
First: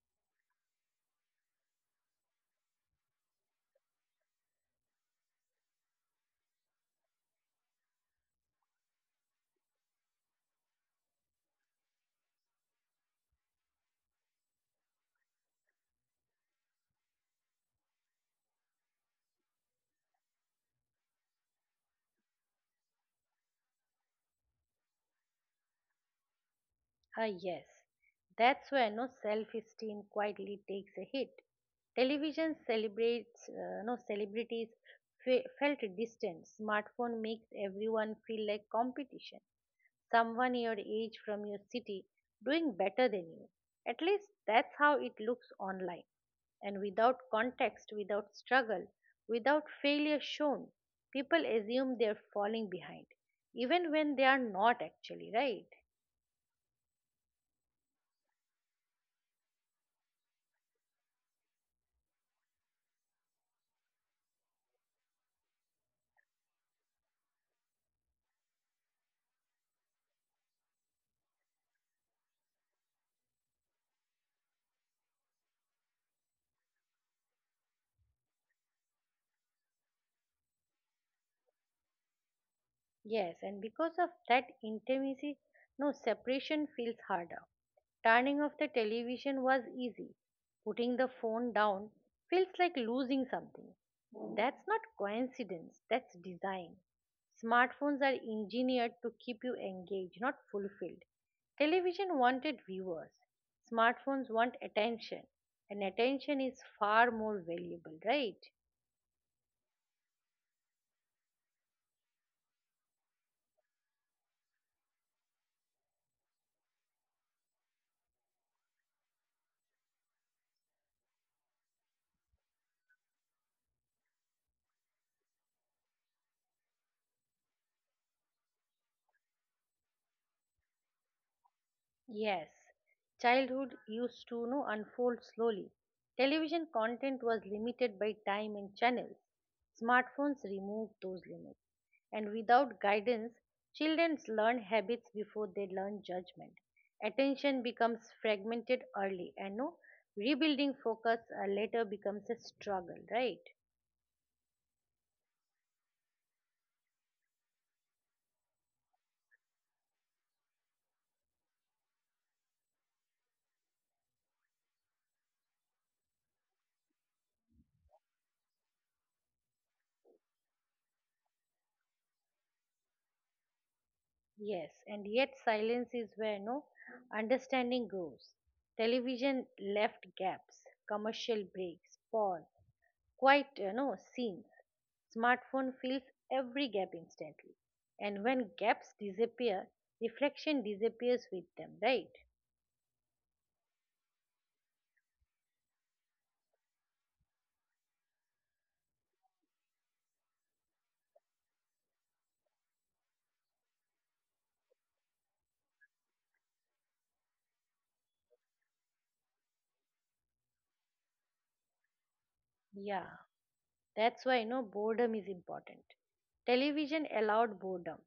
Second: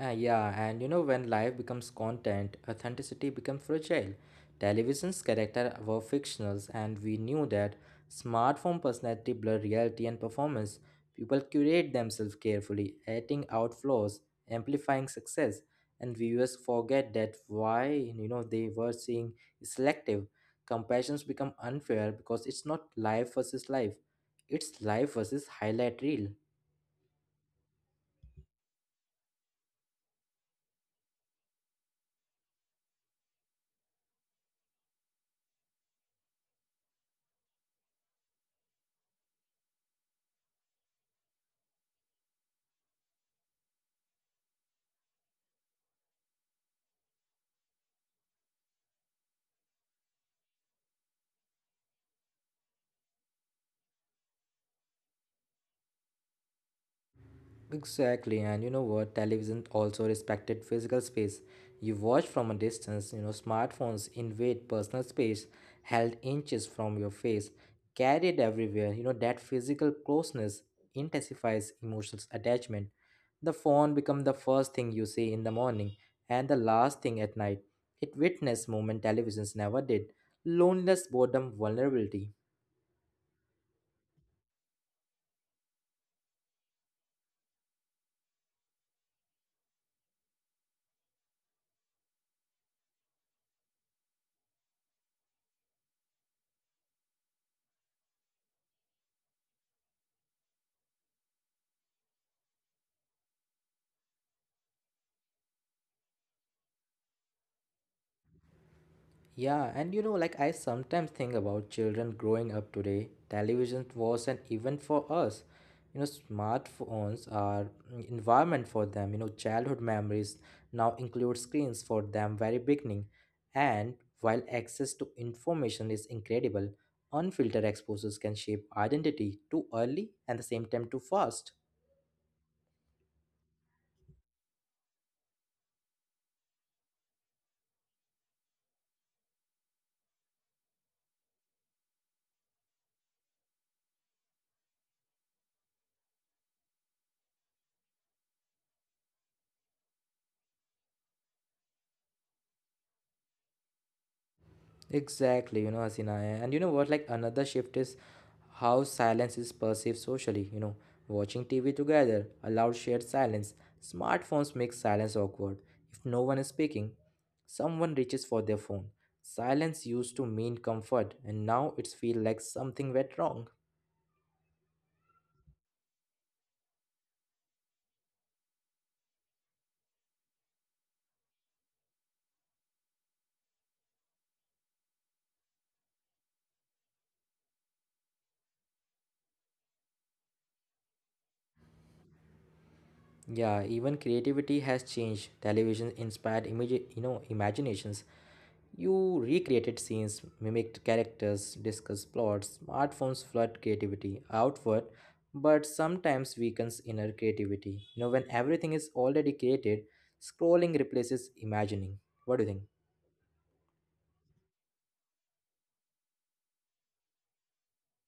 A: Yeah, and you know, when life becomes content, authenticity becomes fragile. Television's characters were fictionals, and we knew that smartphone personality blur reality and performance. People curate themselves carefully, editing out flaws, amplifying success, and viewers forget that why you know they were seeing is selective. Comparisons become unfair because it's not life versus life; it's life versus highlight reel.
B: Ah, yes. That's where no self-esteem quietly takes a hit. Television celebrates no celebrities felt distant. Smartphone makes everyone feel like competition. Someone your age from your city doing better than you. At least that's how it looks online. And without context, without struggle, without failure shown, people assume they're falling behind, even when they are not actually, right?
A: Exactly, and you know what? Television also respected physical space. You watch from a distance, you know, smartphones invade personal space, held inches from your face, carried everywhere. You know, that physical closeness intensifies emotional attachment. The phone becomes the first thing you see in the morning and the last thing at night. It witnessed moment televisions never did. Loneliness, boredom, vulnerability.
B: Yes, and because of that intimacy, no separation feels harder. Turning off the television was easy. Putting the phone down feels like losing something. That's not coincidence, that's design. Smartphones are engineered to keep you engaged, not fulfilled. Television wanted viewers, smartphones want attention, and attention is far more valuable, right?
A: Yeah, and you know, like I sometimes think about children growing up today. Television was an event for us. You know, smartphones are environment for them. You know, childhood memories now include screens for them very beginning. And while access to information is incredible, unfiltered exposures can shape identity too early and the same time too fast.
B: Yes, childhood used to no unfold slowly. Television content was limited by time and channels. Smartphones removed those limits. And without guidance, children learn habits before they learn judgment. Attention becomes fragmented early, and no rebuilding focus later becomes a struggle, right?
A: Exactly, you know, Hasina. And you know what? Like another shift is how silence is perceived socially. You know, watching TV together allows shared silence. Smartphones make silence awkward. If no one is speaking, someone reaches for their phone. Silence used to mean comfort, and now it's feel like something went wrong.
B: Yes, and yet silence is where no understanding grows. Television left gaps, commercial breaks, pause, quite you know scenes. Smartphone fills every gap instantly, and when gaps disappear, reflection disappears with them, right?
A: Yeah, even creativity has changed. Television inspired imaginations. You recreated scenes, mimicked characters, discussed plots. Smartphones flood creativity outward, but sometimes weakens inner creativity. You know, when everything is already created, scrolling replaces imagining. What do you think?
B: Yeah, that's why, you know, boredom is important. Television allowed boredom,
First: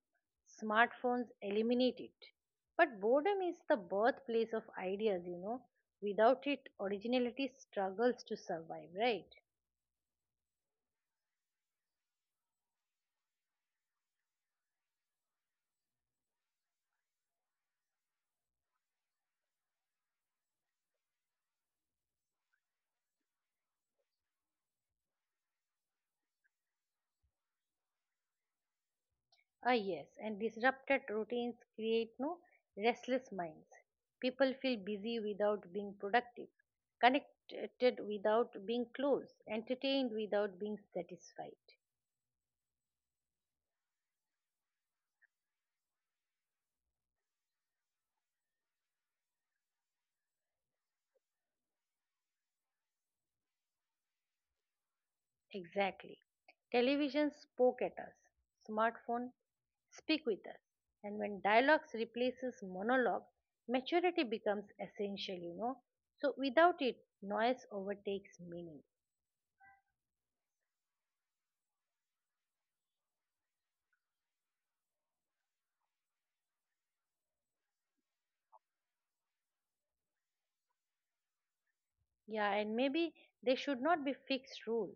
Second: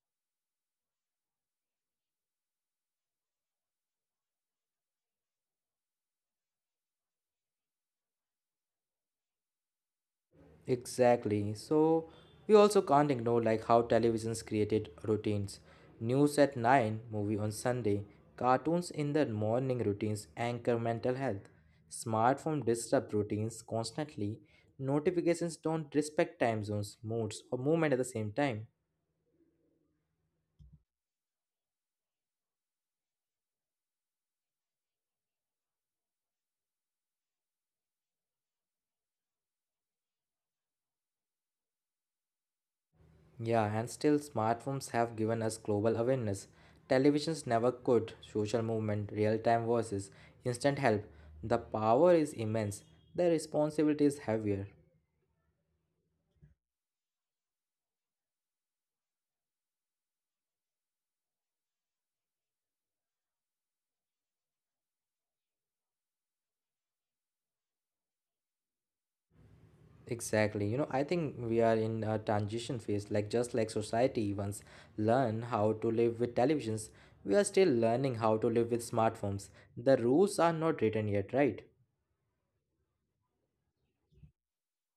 B: smartphones eliminate it. But boredom is the birthplace of ideas, you know. Without it, originality struggles to survive, right?
A: Exactly. So we also can't ignore like how televisions created routines. News at 9, movie on Sunday, cartoons in the morning routines anchor mental health. Smartphone disrupt routines constantly. Notifications don't respect time zones, moods, or movement at the same time.
B: Ah, yes, and disrupted routines create no restless minds. People feel busy without being productive, connected without being close, entertained without being satisfied.
A: Yeah, and still smartphones have given us global awareness. Televisions never could. Social movement, real-time voices, instant help. The power is immense. The responsibility is heavier.
B: Exactly. Television spoke at us, smartphone speak with us. And when dialogues replaces monologue, maturity becomes essential, you know. So without it, noise overtakes meaning.
A: Exactly. You know, I think we are in a transition phase, like just like society once learn how to live with televisions, we are still learning how to live with smartphones. The rules are not written yet, right?
B: Yeah, and maybe there should not be fixed rule.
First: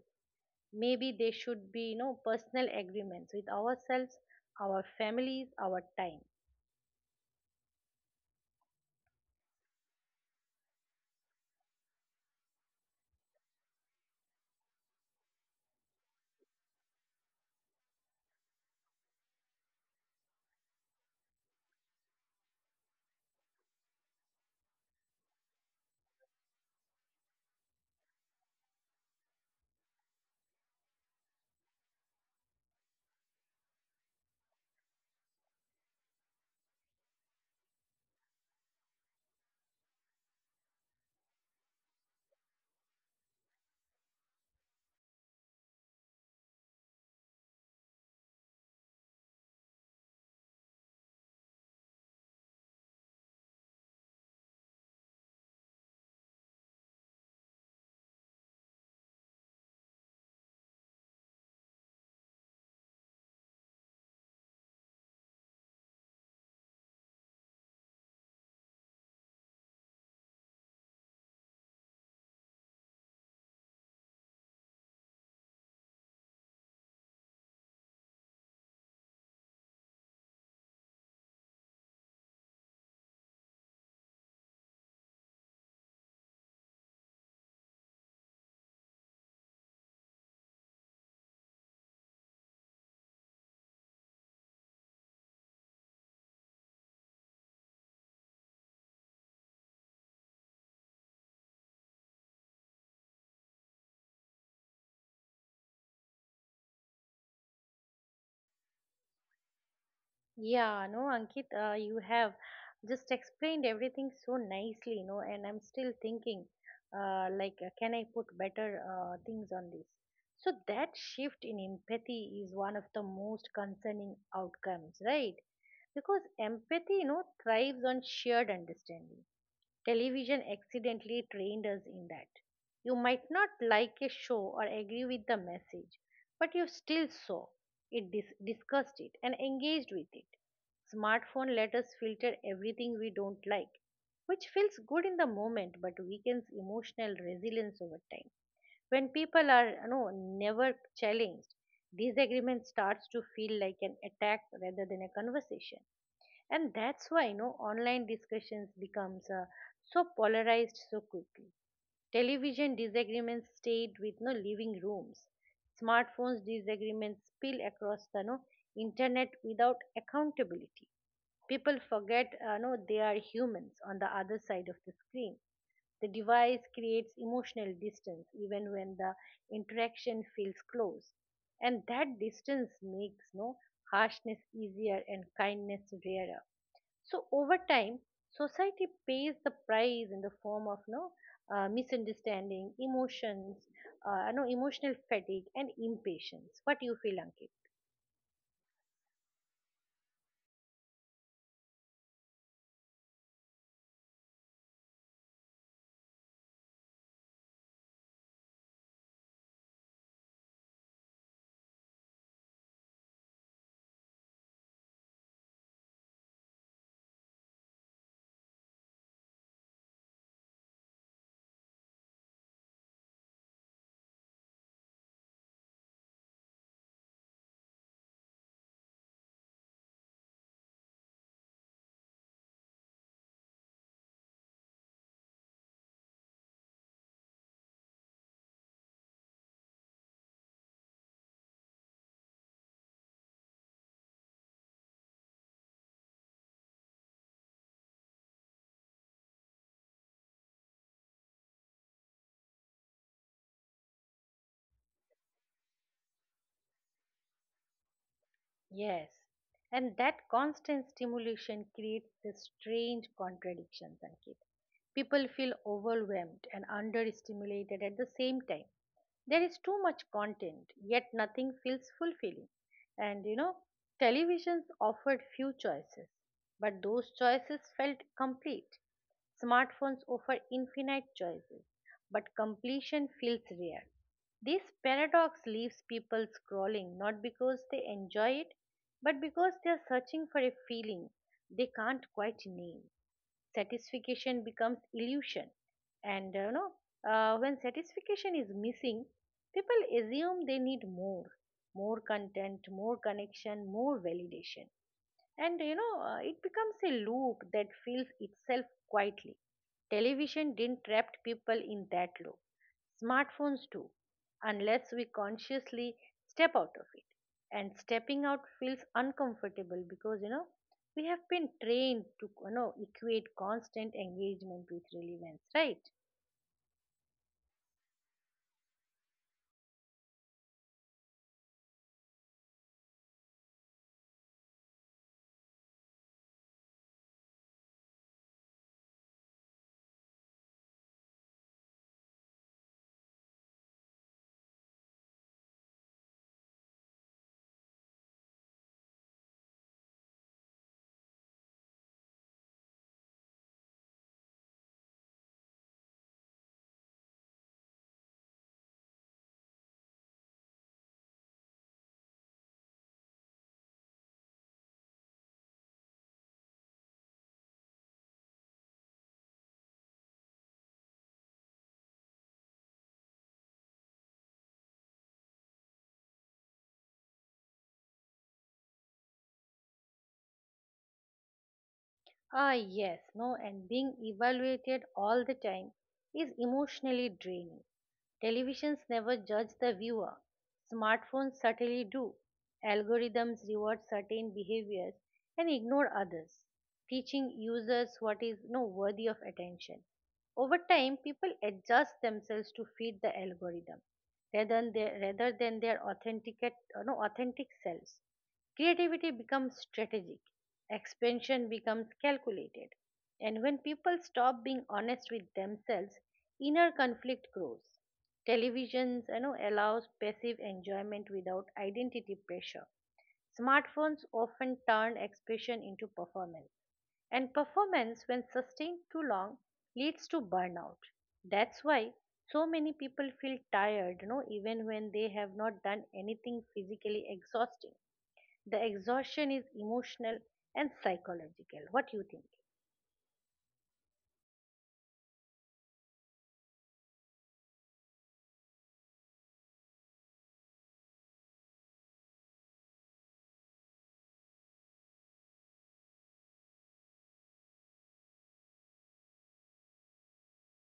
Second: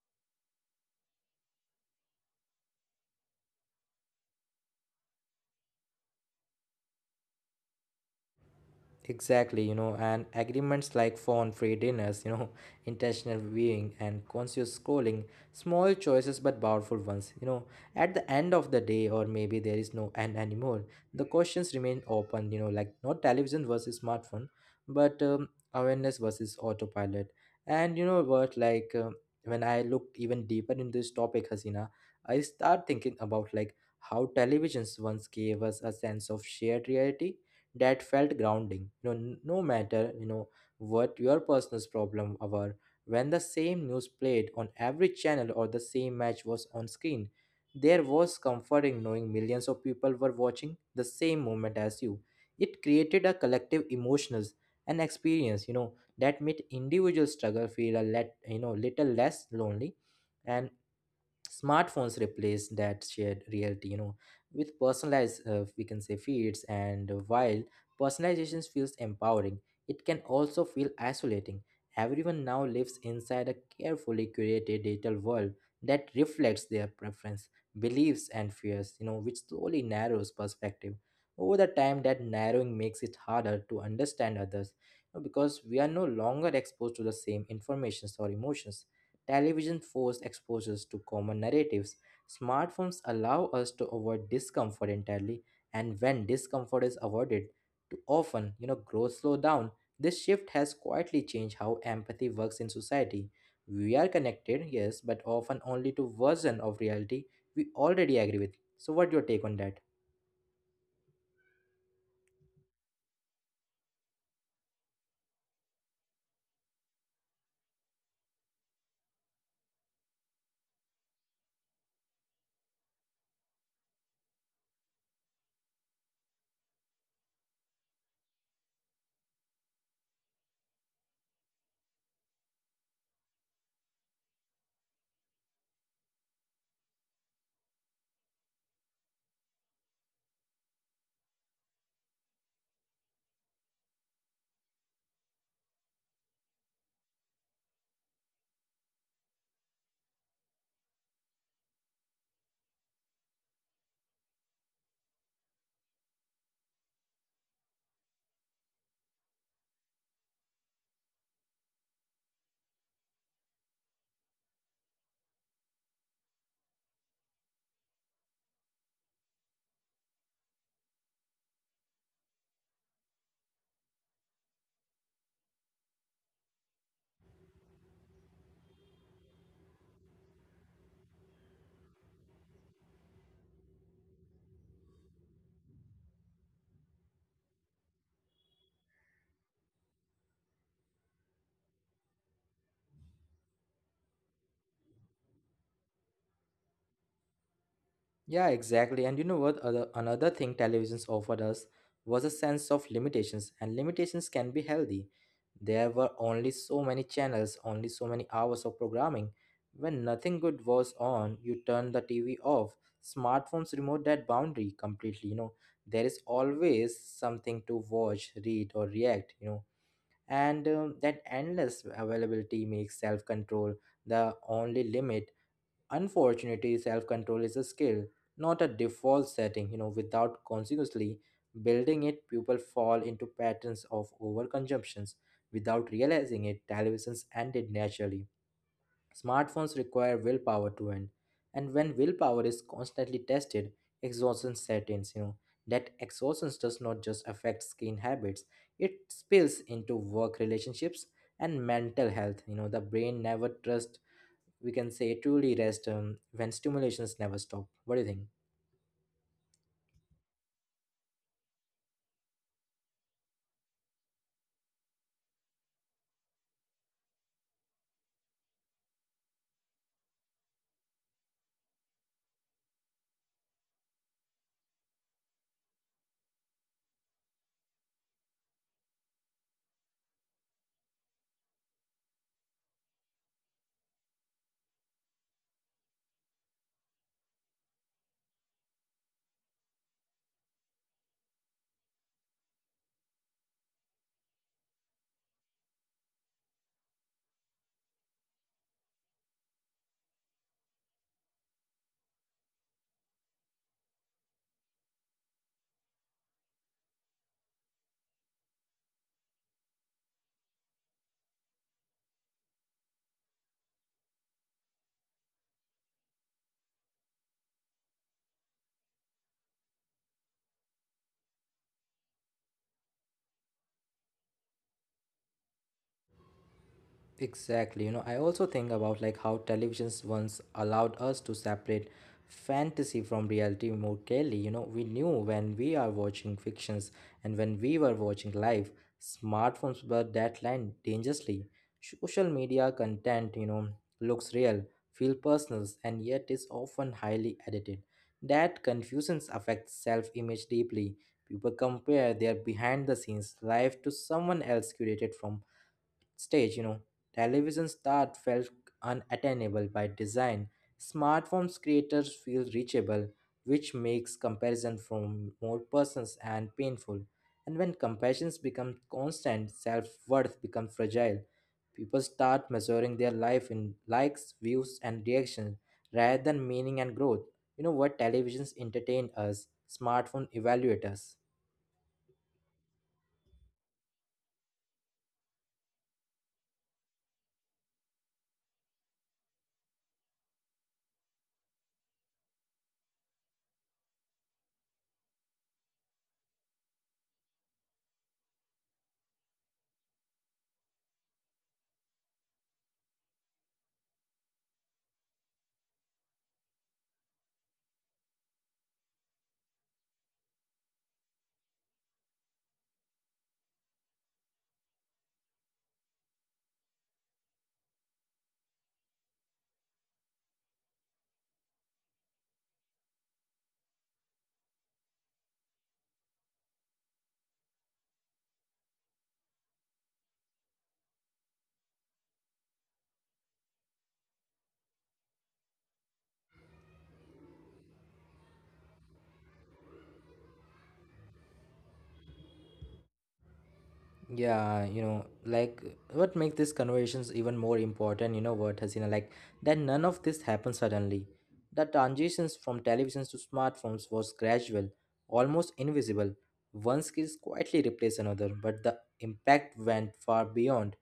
B: Maybe there should be, you know, personal agreements with ourselves, our families, our time.
A: Exactly, you know, and agreements like phone free dinners, you know, *laughs* intentional viewing and conscious scrolling, small choices but powerful ones. You know, at the end of the day, or maybe there is no end anymore, the questions remain open, you know, like not television versus smartphone, but awareness versus autopilot. And you know what, like, when I look even deeper in this topic, Hasina, I start thinking about like how televisions once gave us a sense of shared reality that felt grounding, you know, no matter, you know, what your personal problem were. When the same news played on every channel or the same match was on screen, there was comforting knowing millions of people were watching the same moment as you. It created a collective emotions and experience, you know, that made individual struggle feel a let, you know, little less lonely. And smartphones replace that shared reality, you know, with personalized, we can say feeds. And while personalization feels empowering, it can also feel isolating. Everyone now lives inside a carefully curated digital world that reflects their preference, beliefs and fears, you know, which slowly narrows perspective. Over the time, that narrowing makes it harder to understand others, you know, because we are no longer exposed to the same informations or emotions. Television forced exposures to common narratives. Smartphones allow us to avoid discomfort entirely, and when discomfort is avoided, too often, you know, growth slow down. This shift has quietly changed how empathy works in society. We are connected, yes, but often only to version of reality we already agree with. So, what your take on that?
B: Yeah, no, Ankit, you have just explained everything so nicely, you know, and I'm still thinking, can I put better things on this. So that shift in empathy is one of the most concerning outcomes, right? Because empathy, you know, thrives on shared understanding. Television accidentally trained us in that. You might not like a show or agree with the message, but you still saw it, discussed it, and engaged with it. Smartphone let us filter everything we don't like, which feels good in the moment but weakens emotional resilience over time. When people are, you know, never challenged, disagreement starts to feel like an attack rather than a conversation. And that's why, you know, online discussions becomes so polarized so quickly. Television disagreements stayed with no living rooms. Smartphones disagreements spill across the internet without accountability. People forget no they are humans on the other side of the screen. The device creates emotional distance even when the interaction feels close, and that distance makes no harshness easier and kindness rarer. So over time, society pays the price in the form of misunderstanding, emotions, no emotional fatigue, and impatience. What do you feel, Ankit?
A: Yeah, exactly. And you know what? Other, another thing televisions offered us was a sense of limitations, and limitations can be healthy. There were only so many channels, only so many hours of programming. When nothing good was on, you turn the TV off. Smartphones remove that boundary completely. You know, there is always something to watch, read, or react. You know, and that endless availability makes self control the only limit. Unfortunately, self control is a skill, not a default setting. You know, without consciously building it, people fall into patterns of overconsumptions. Without realizing it, televisions ended naturally. Smartphones require willpower to end, and when willpower is constantly tested, exhaustion sets in. You know, that exhaustion does not just affect skin habits; it spills into work relationships and mental health. You know, the brain never trusts we can say truly rest when stimulations never stop. What do you think?
B: Yes, and that constant stimulation creates these strange contradictions, Ankit. People feel overwhelmed and understimulated at the same time. There is too much content, yet nothing feels fulfilling. And you know, televisions offered few choices, but those choices felt complete. Smartphones offer infinite choices, but completion feels rare. This paradox leaves people scrolling not because they enjoy it, but because they are searching for a feeling they can't quite name. Satisfaction becomes illusion, and when satisfaction is missing, people assume they need more, more content, more connection, more validation. And you know, it becomes a loop that fills itself quietly. Television didn't trap people in that loop, smartphones do, unless we consciously step out of it. And stepping out feels uncomfortable because, you know, we have been trained to, you know, equate constant engagement with relevance, right?
A: Exactly. You know, I also think about like how televisions once allowed us to separate fantasy from reality more clearly. You know, we knew when we are watching fictions and when we were watching live. Smartphones blur that line dangerously. Social media content, you know, looks real, feel personal, and yet is often highly edited. That confusion affects self-image deeply. People compare their behind-the-scenes life to someone else curated from stage, you know. Television start felt unattainable by design. Smartphones creators feel reachable, which makes comparison from more persons and painful. And when comparisons become constant, self-worth becomes fragile. People start measuring their life in likes, views, and reactions rather than meaning and growth. You know what, televisions entertain us, smartphone evaluate us.
B: Ah, yes, no, and being evaluated all the time is emotionally draining. Televisions never judge the viewer, smartphones certainly do. Algorithms reward certain behaviors and ignore others, teaching users what is no worthy of attention. Over time, people adjust themselves to fit the algorithm rather than their authentic, no, authentic selves. Creativity becomes strategic. Expansion becomes calculated, and when people stop being honest with themselves, inner conflict grows. Televisions, you know, allows passive enjoyment without identity pressure. Smartphones often turn expression into performance, and performance, when sustained too long, leads to burnout. That's why so many people feel tired, you know, even when they have not done anything physically exhausting. The exhaustion is emotional and psychological. What do you think?
A: Yeah, you know, like what make these conversations even more important, you know what, Hasina, like that none of this happened suddenly. The transitions from televisions to smartphones was gradual, almost invisible. One skill quietly replaced another, but the impact went far beyond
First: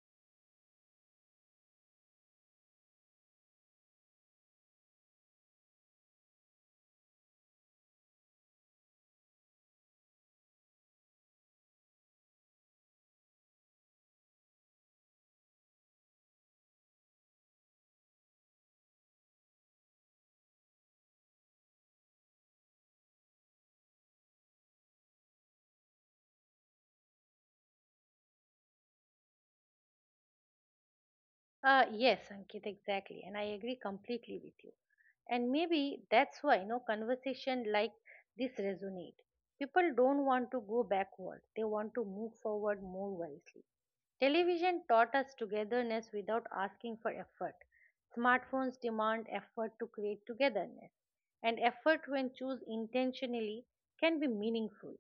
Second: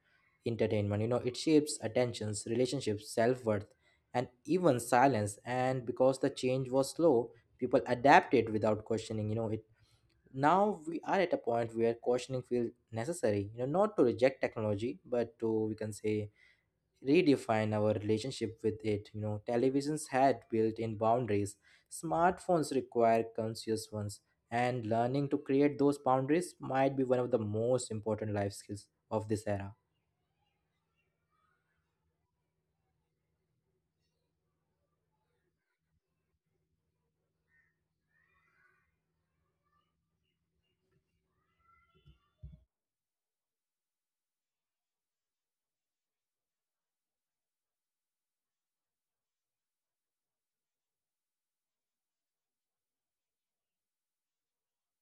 A: entertainment. You know, it shapes attentions, relationships, self-worth, and even silence. And because the change was slow, people adapted without questioning. You know, now we are at a point where cautioning feels necessary, you know, not to reject technology but to, we can say, redefine our relationship with it. You know, televisions had built-in boundaries, smartphones require conscious ones, and learning to create those boundaries might be one of the most important life skills of this era.
B: Yes, Ankit, exactly. And I agree completely with you. And maybe that's why, you know, conversation like this resonate. People don't want to go backward. They want to move forward more wisely. Television taught us togetherness without asking for effort. Smartphones demand effort to create togetherness, and effort, when choose intentionally, can be meaningful.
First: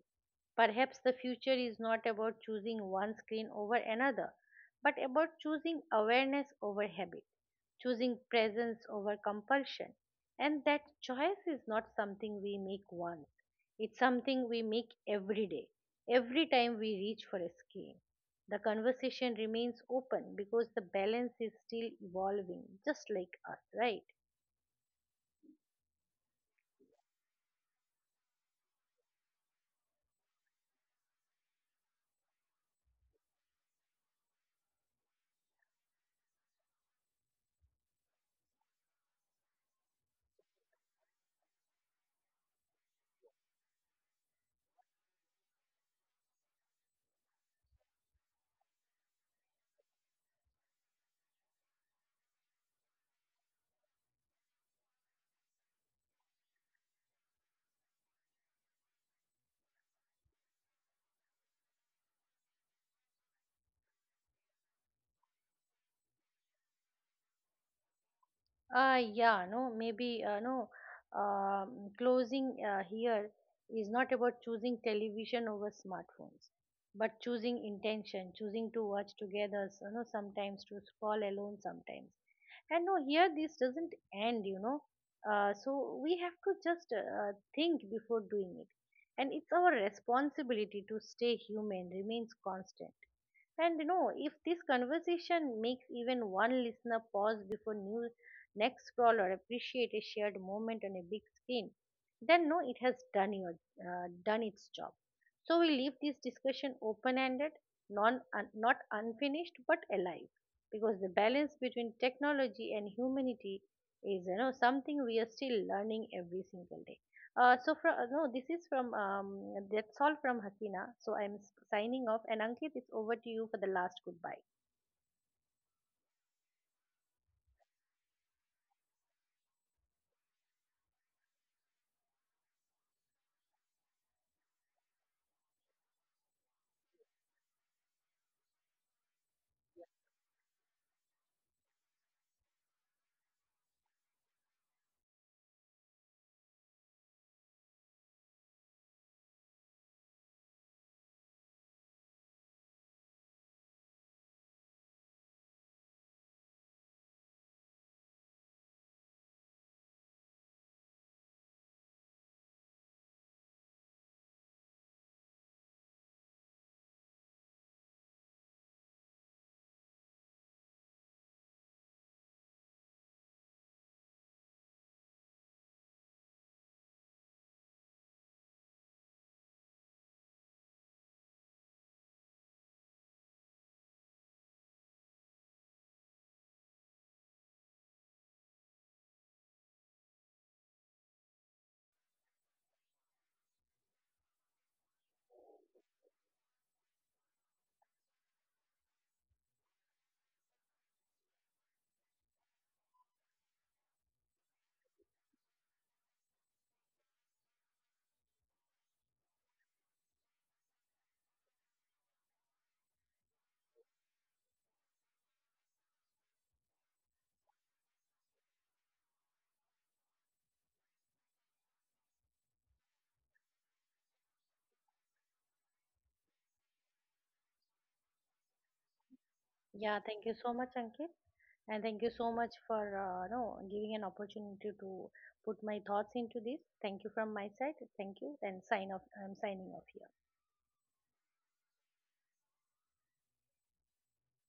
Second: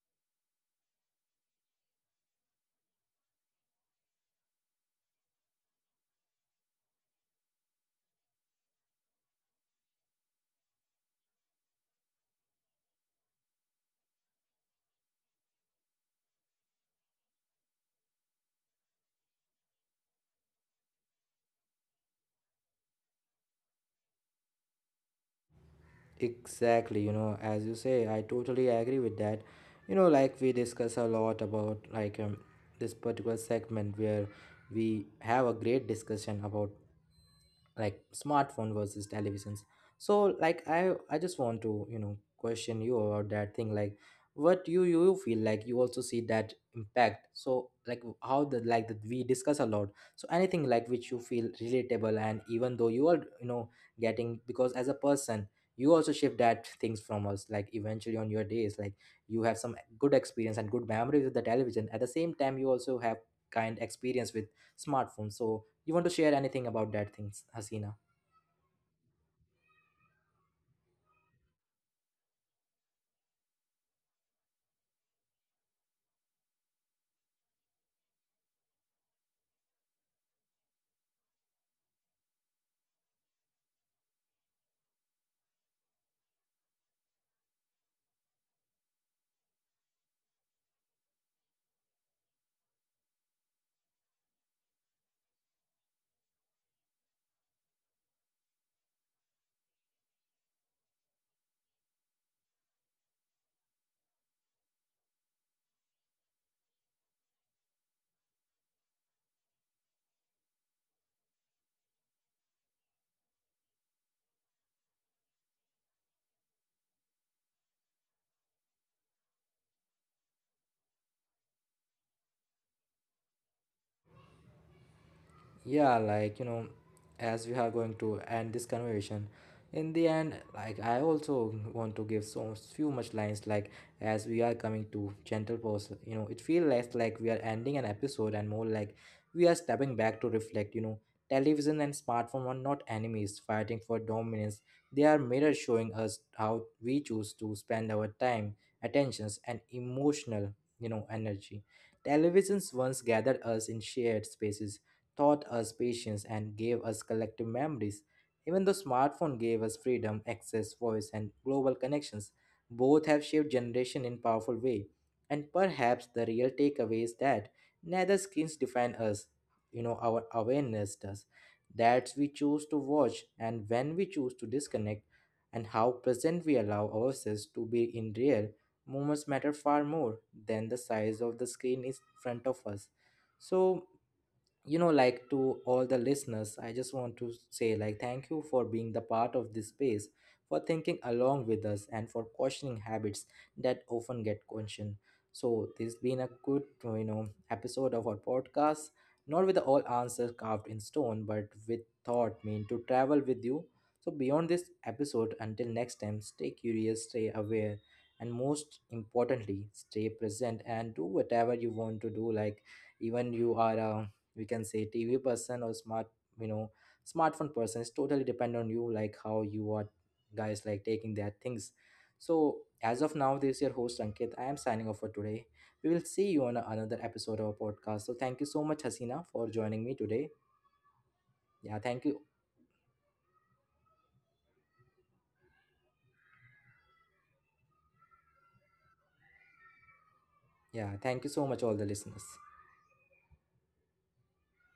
B: Perhaps the future is not about choosing one screen over another, but about choosing awareness over habit, choosing presence over compulsion, and that choice is not something we make once. It's something we make every day, every time we reach for a scale. The conversation remains open because the balance is still evolving, just like us, right?
A: Exactly, you know, as you say, I totally agree with that. You know, like we discuss a lot about like, this particular segment where we have a great discussion about like smartphone versus televisions. So like I just want to, you know, question you about that thing, like what you feel, like you also see that impact. So like how the, like that we discuss a lot, so anything like which you feel relatable, and even though you are, you know, getting because as a person you also shift that things from us like eventually on your days, like you have some good experience and good memories with the television. At the same time, you also have kind experience with smartphone. So you want to share anything about that things, Hasina?
B: Yeah, no, maybe, no, closing here is not about choosing television over smartphones, but choosing intention, choosing to watch together, you know, sometimes, to scroll alone, sometimes. And no, here this doesn't end, you know. So we have to just think before doing it. And it's our responsibility to stay human, remains constant. And you know, if this conversation makes even one listener pause before new next scroll or appreciate a shared moment on a big screen, then no, it has done your done its job. So we leave this discussion open ended, not unfinished but alive, because the balance between technology and humanity is, you know, something we are still learning every single day. So from no, this is from that's all from Hasina. So I'm signing off, and Ankit, it's over to you for the last goodbye.
A: Yeah, like, you know, as we are going to end this conversation, in the end, like I also want to give so few much lines, like as we are coming to gentle pause, you know, it feels less like we are ending an episode and more like we are stepping back to reflect. You know, television and smartphone are not enemies fighting for dominance, they are mirrors showing us how we choose to spend our time, attentions and emotional, you know, energy. Televisions once gathered us in shared spaces, taught us patience and gave us collective memories. Even though smartphone gave us freedom, access, voice, and global connections, both have shaped generation in powerful way. And perhaps the real takeaway is that neither screens define us, you know, our awareness does. That we choose to watch and when we choose to disconnect and how present we allow ourselves to be in real moments matter far more than the size of the screen in front of us. So, you know, like, to all the listeners, I just want to say like thank you for being the part of this space, for thinking along with us and for questioning habits that often get questioned. So this has been a good, you know, episode of our podcast, not with all answers carved in stone but with thought meant to travel with you. So beyond this episode, until next time, stay curious, stay aware, and most importantly, stay present, and do whatever you want to do. Like, even you are a, we can say, TV person or smart, you know, smartphone person. It's totally depend on you, like how you are guys, like taking their things. So as of now, this is your host Ankit, I am signing off for today. We will see you on another episode of our podcast. So thank you so much, Hasina, for joining me
B: Yeah, thank
A: today.
B: you so much, Ankit,
A: Yeah,
B: and
A: thank
B: thank you
A: you.
B: so much for no giving an opportunity to put my thoughts into this. Thank you from my side. Thank you, and sign off. I'm signing off here.
A: Yeah, thank you so much, all the listeners.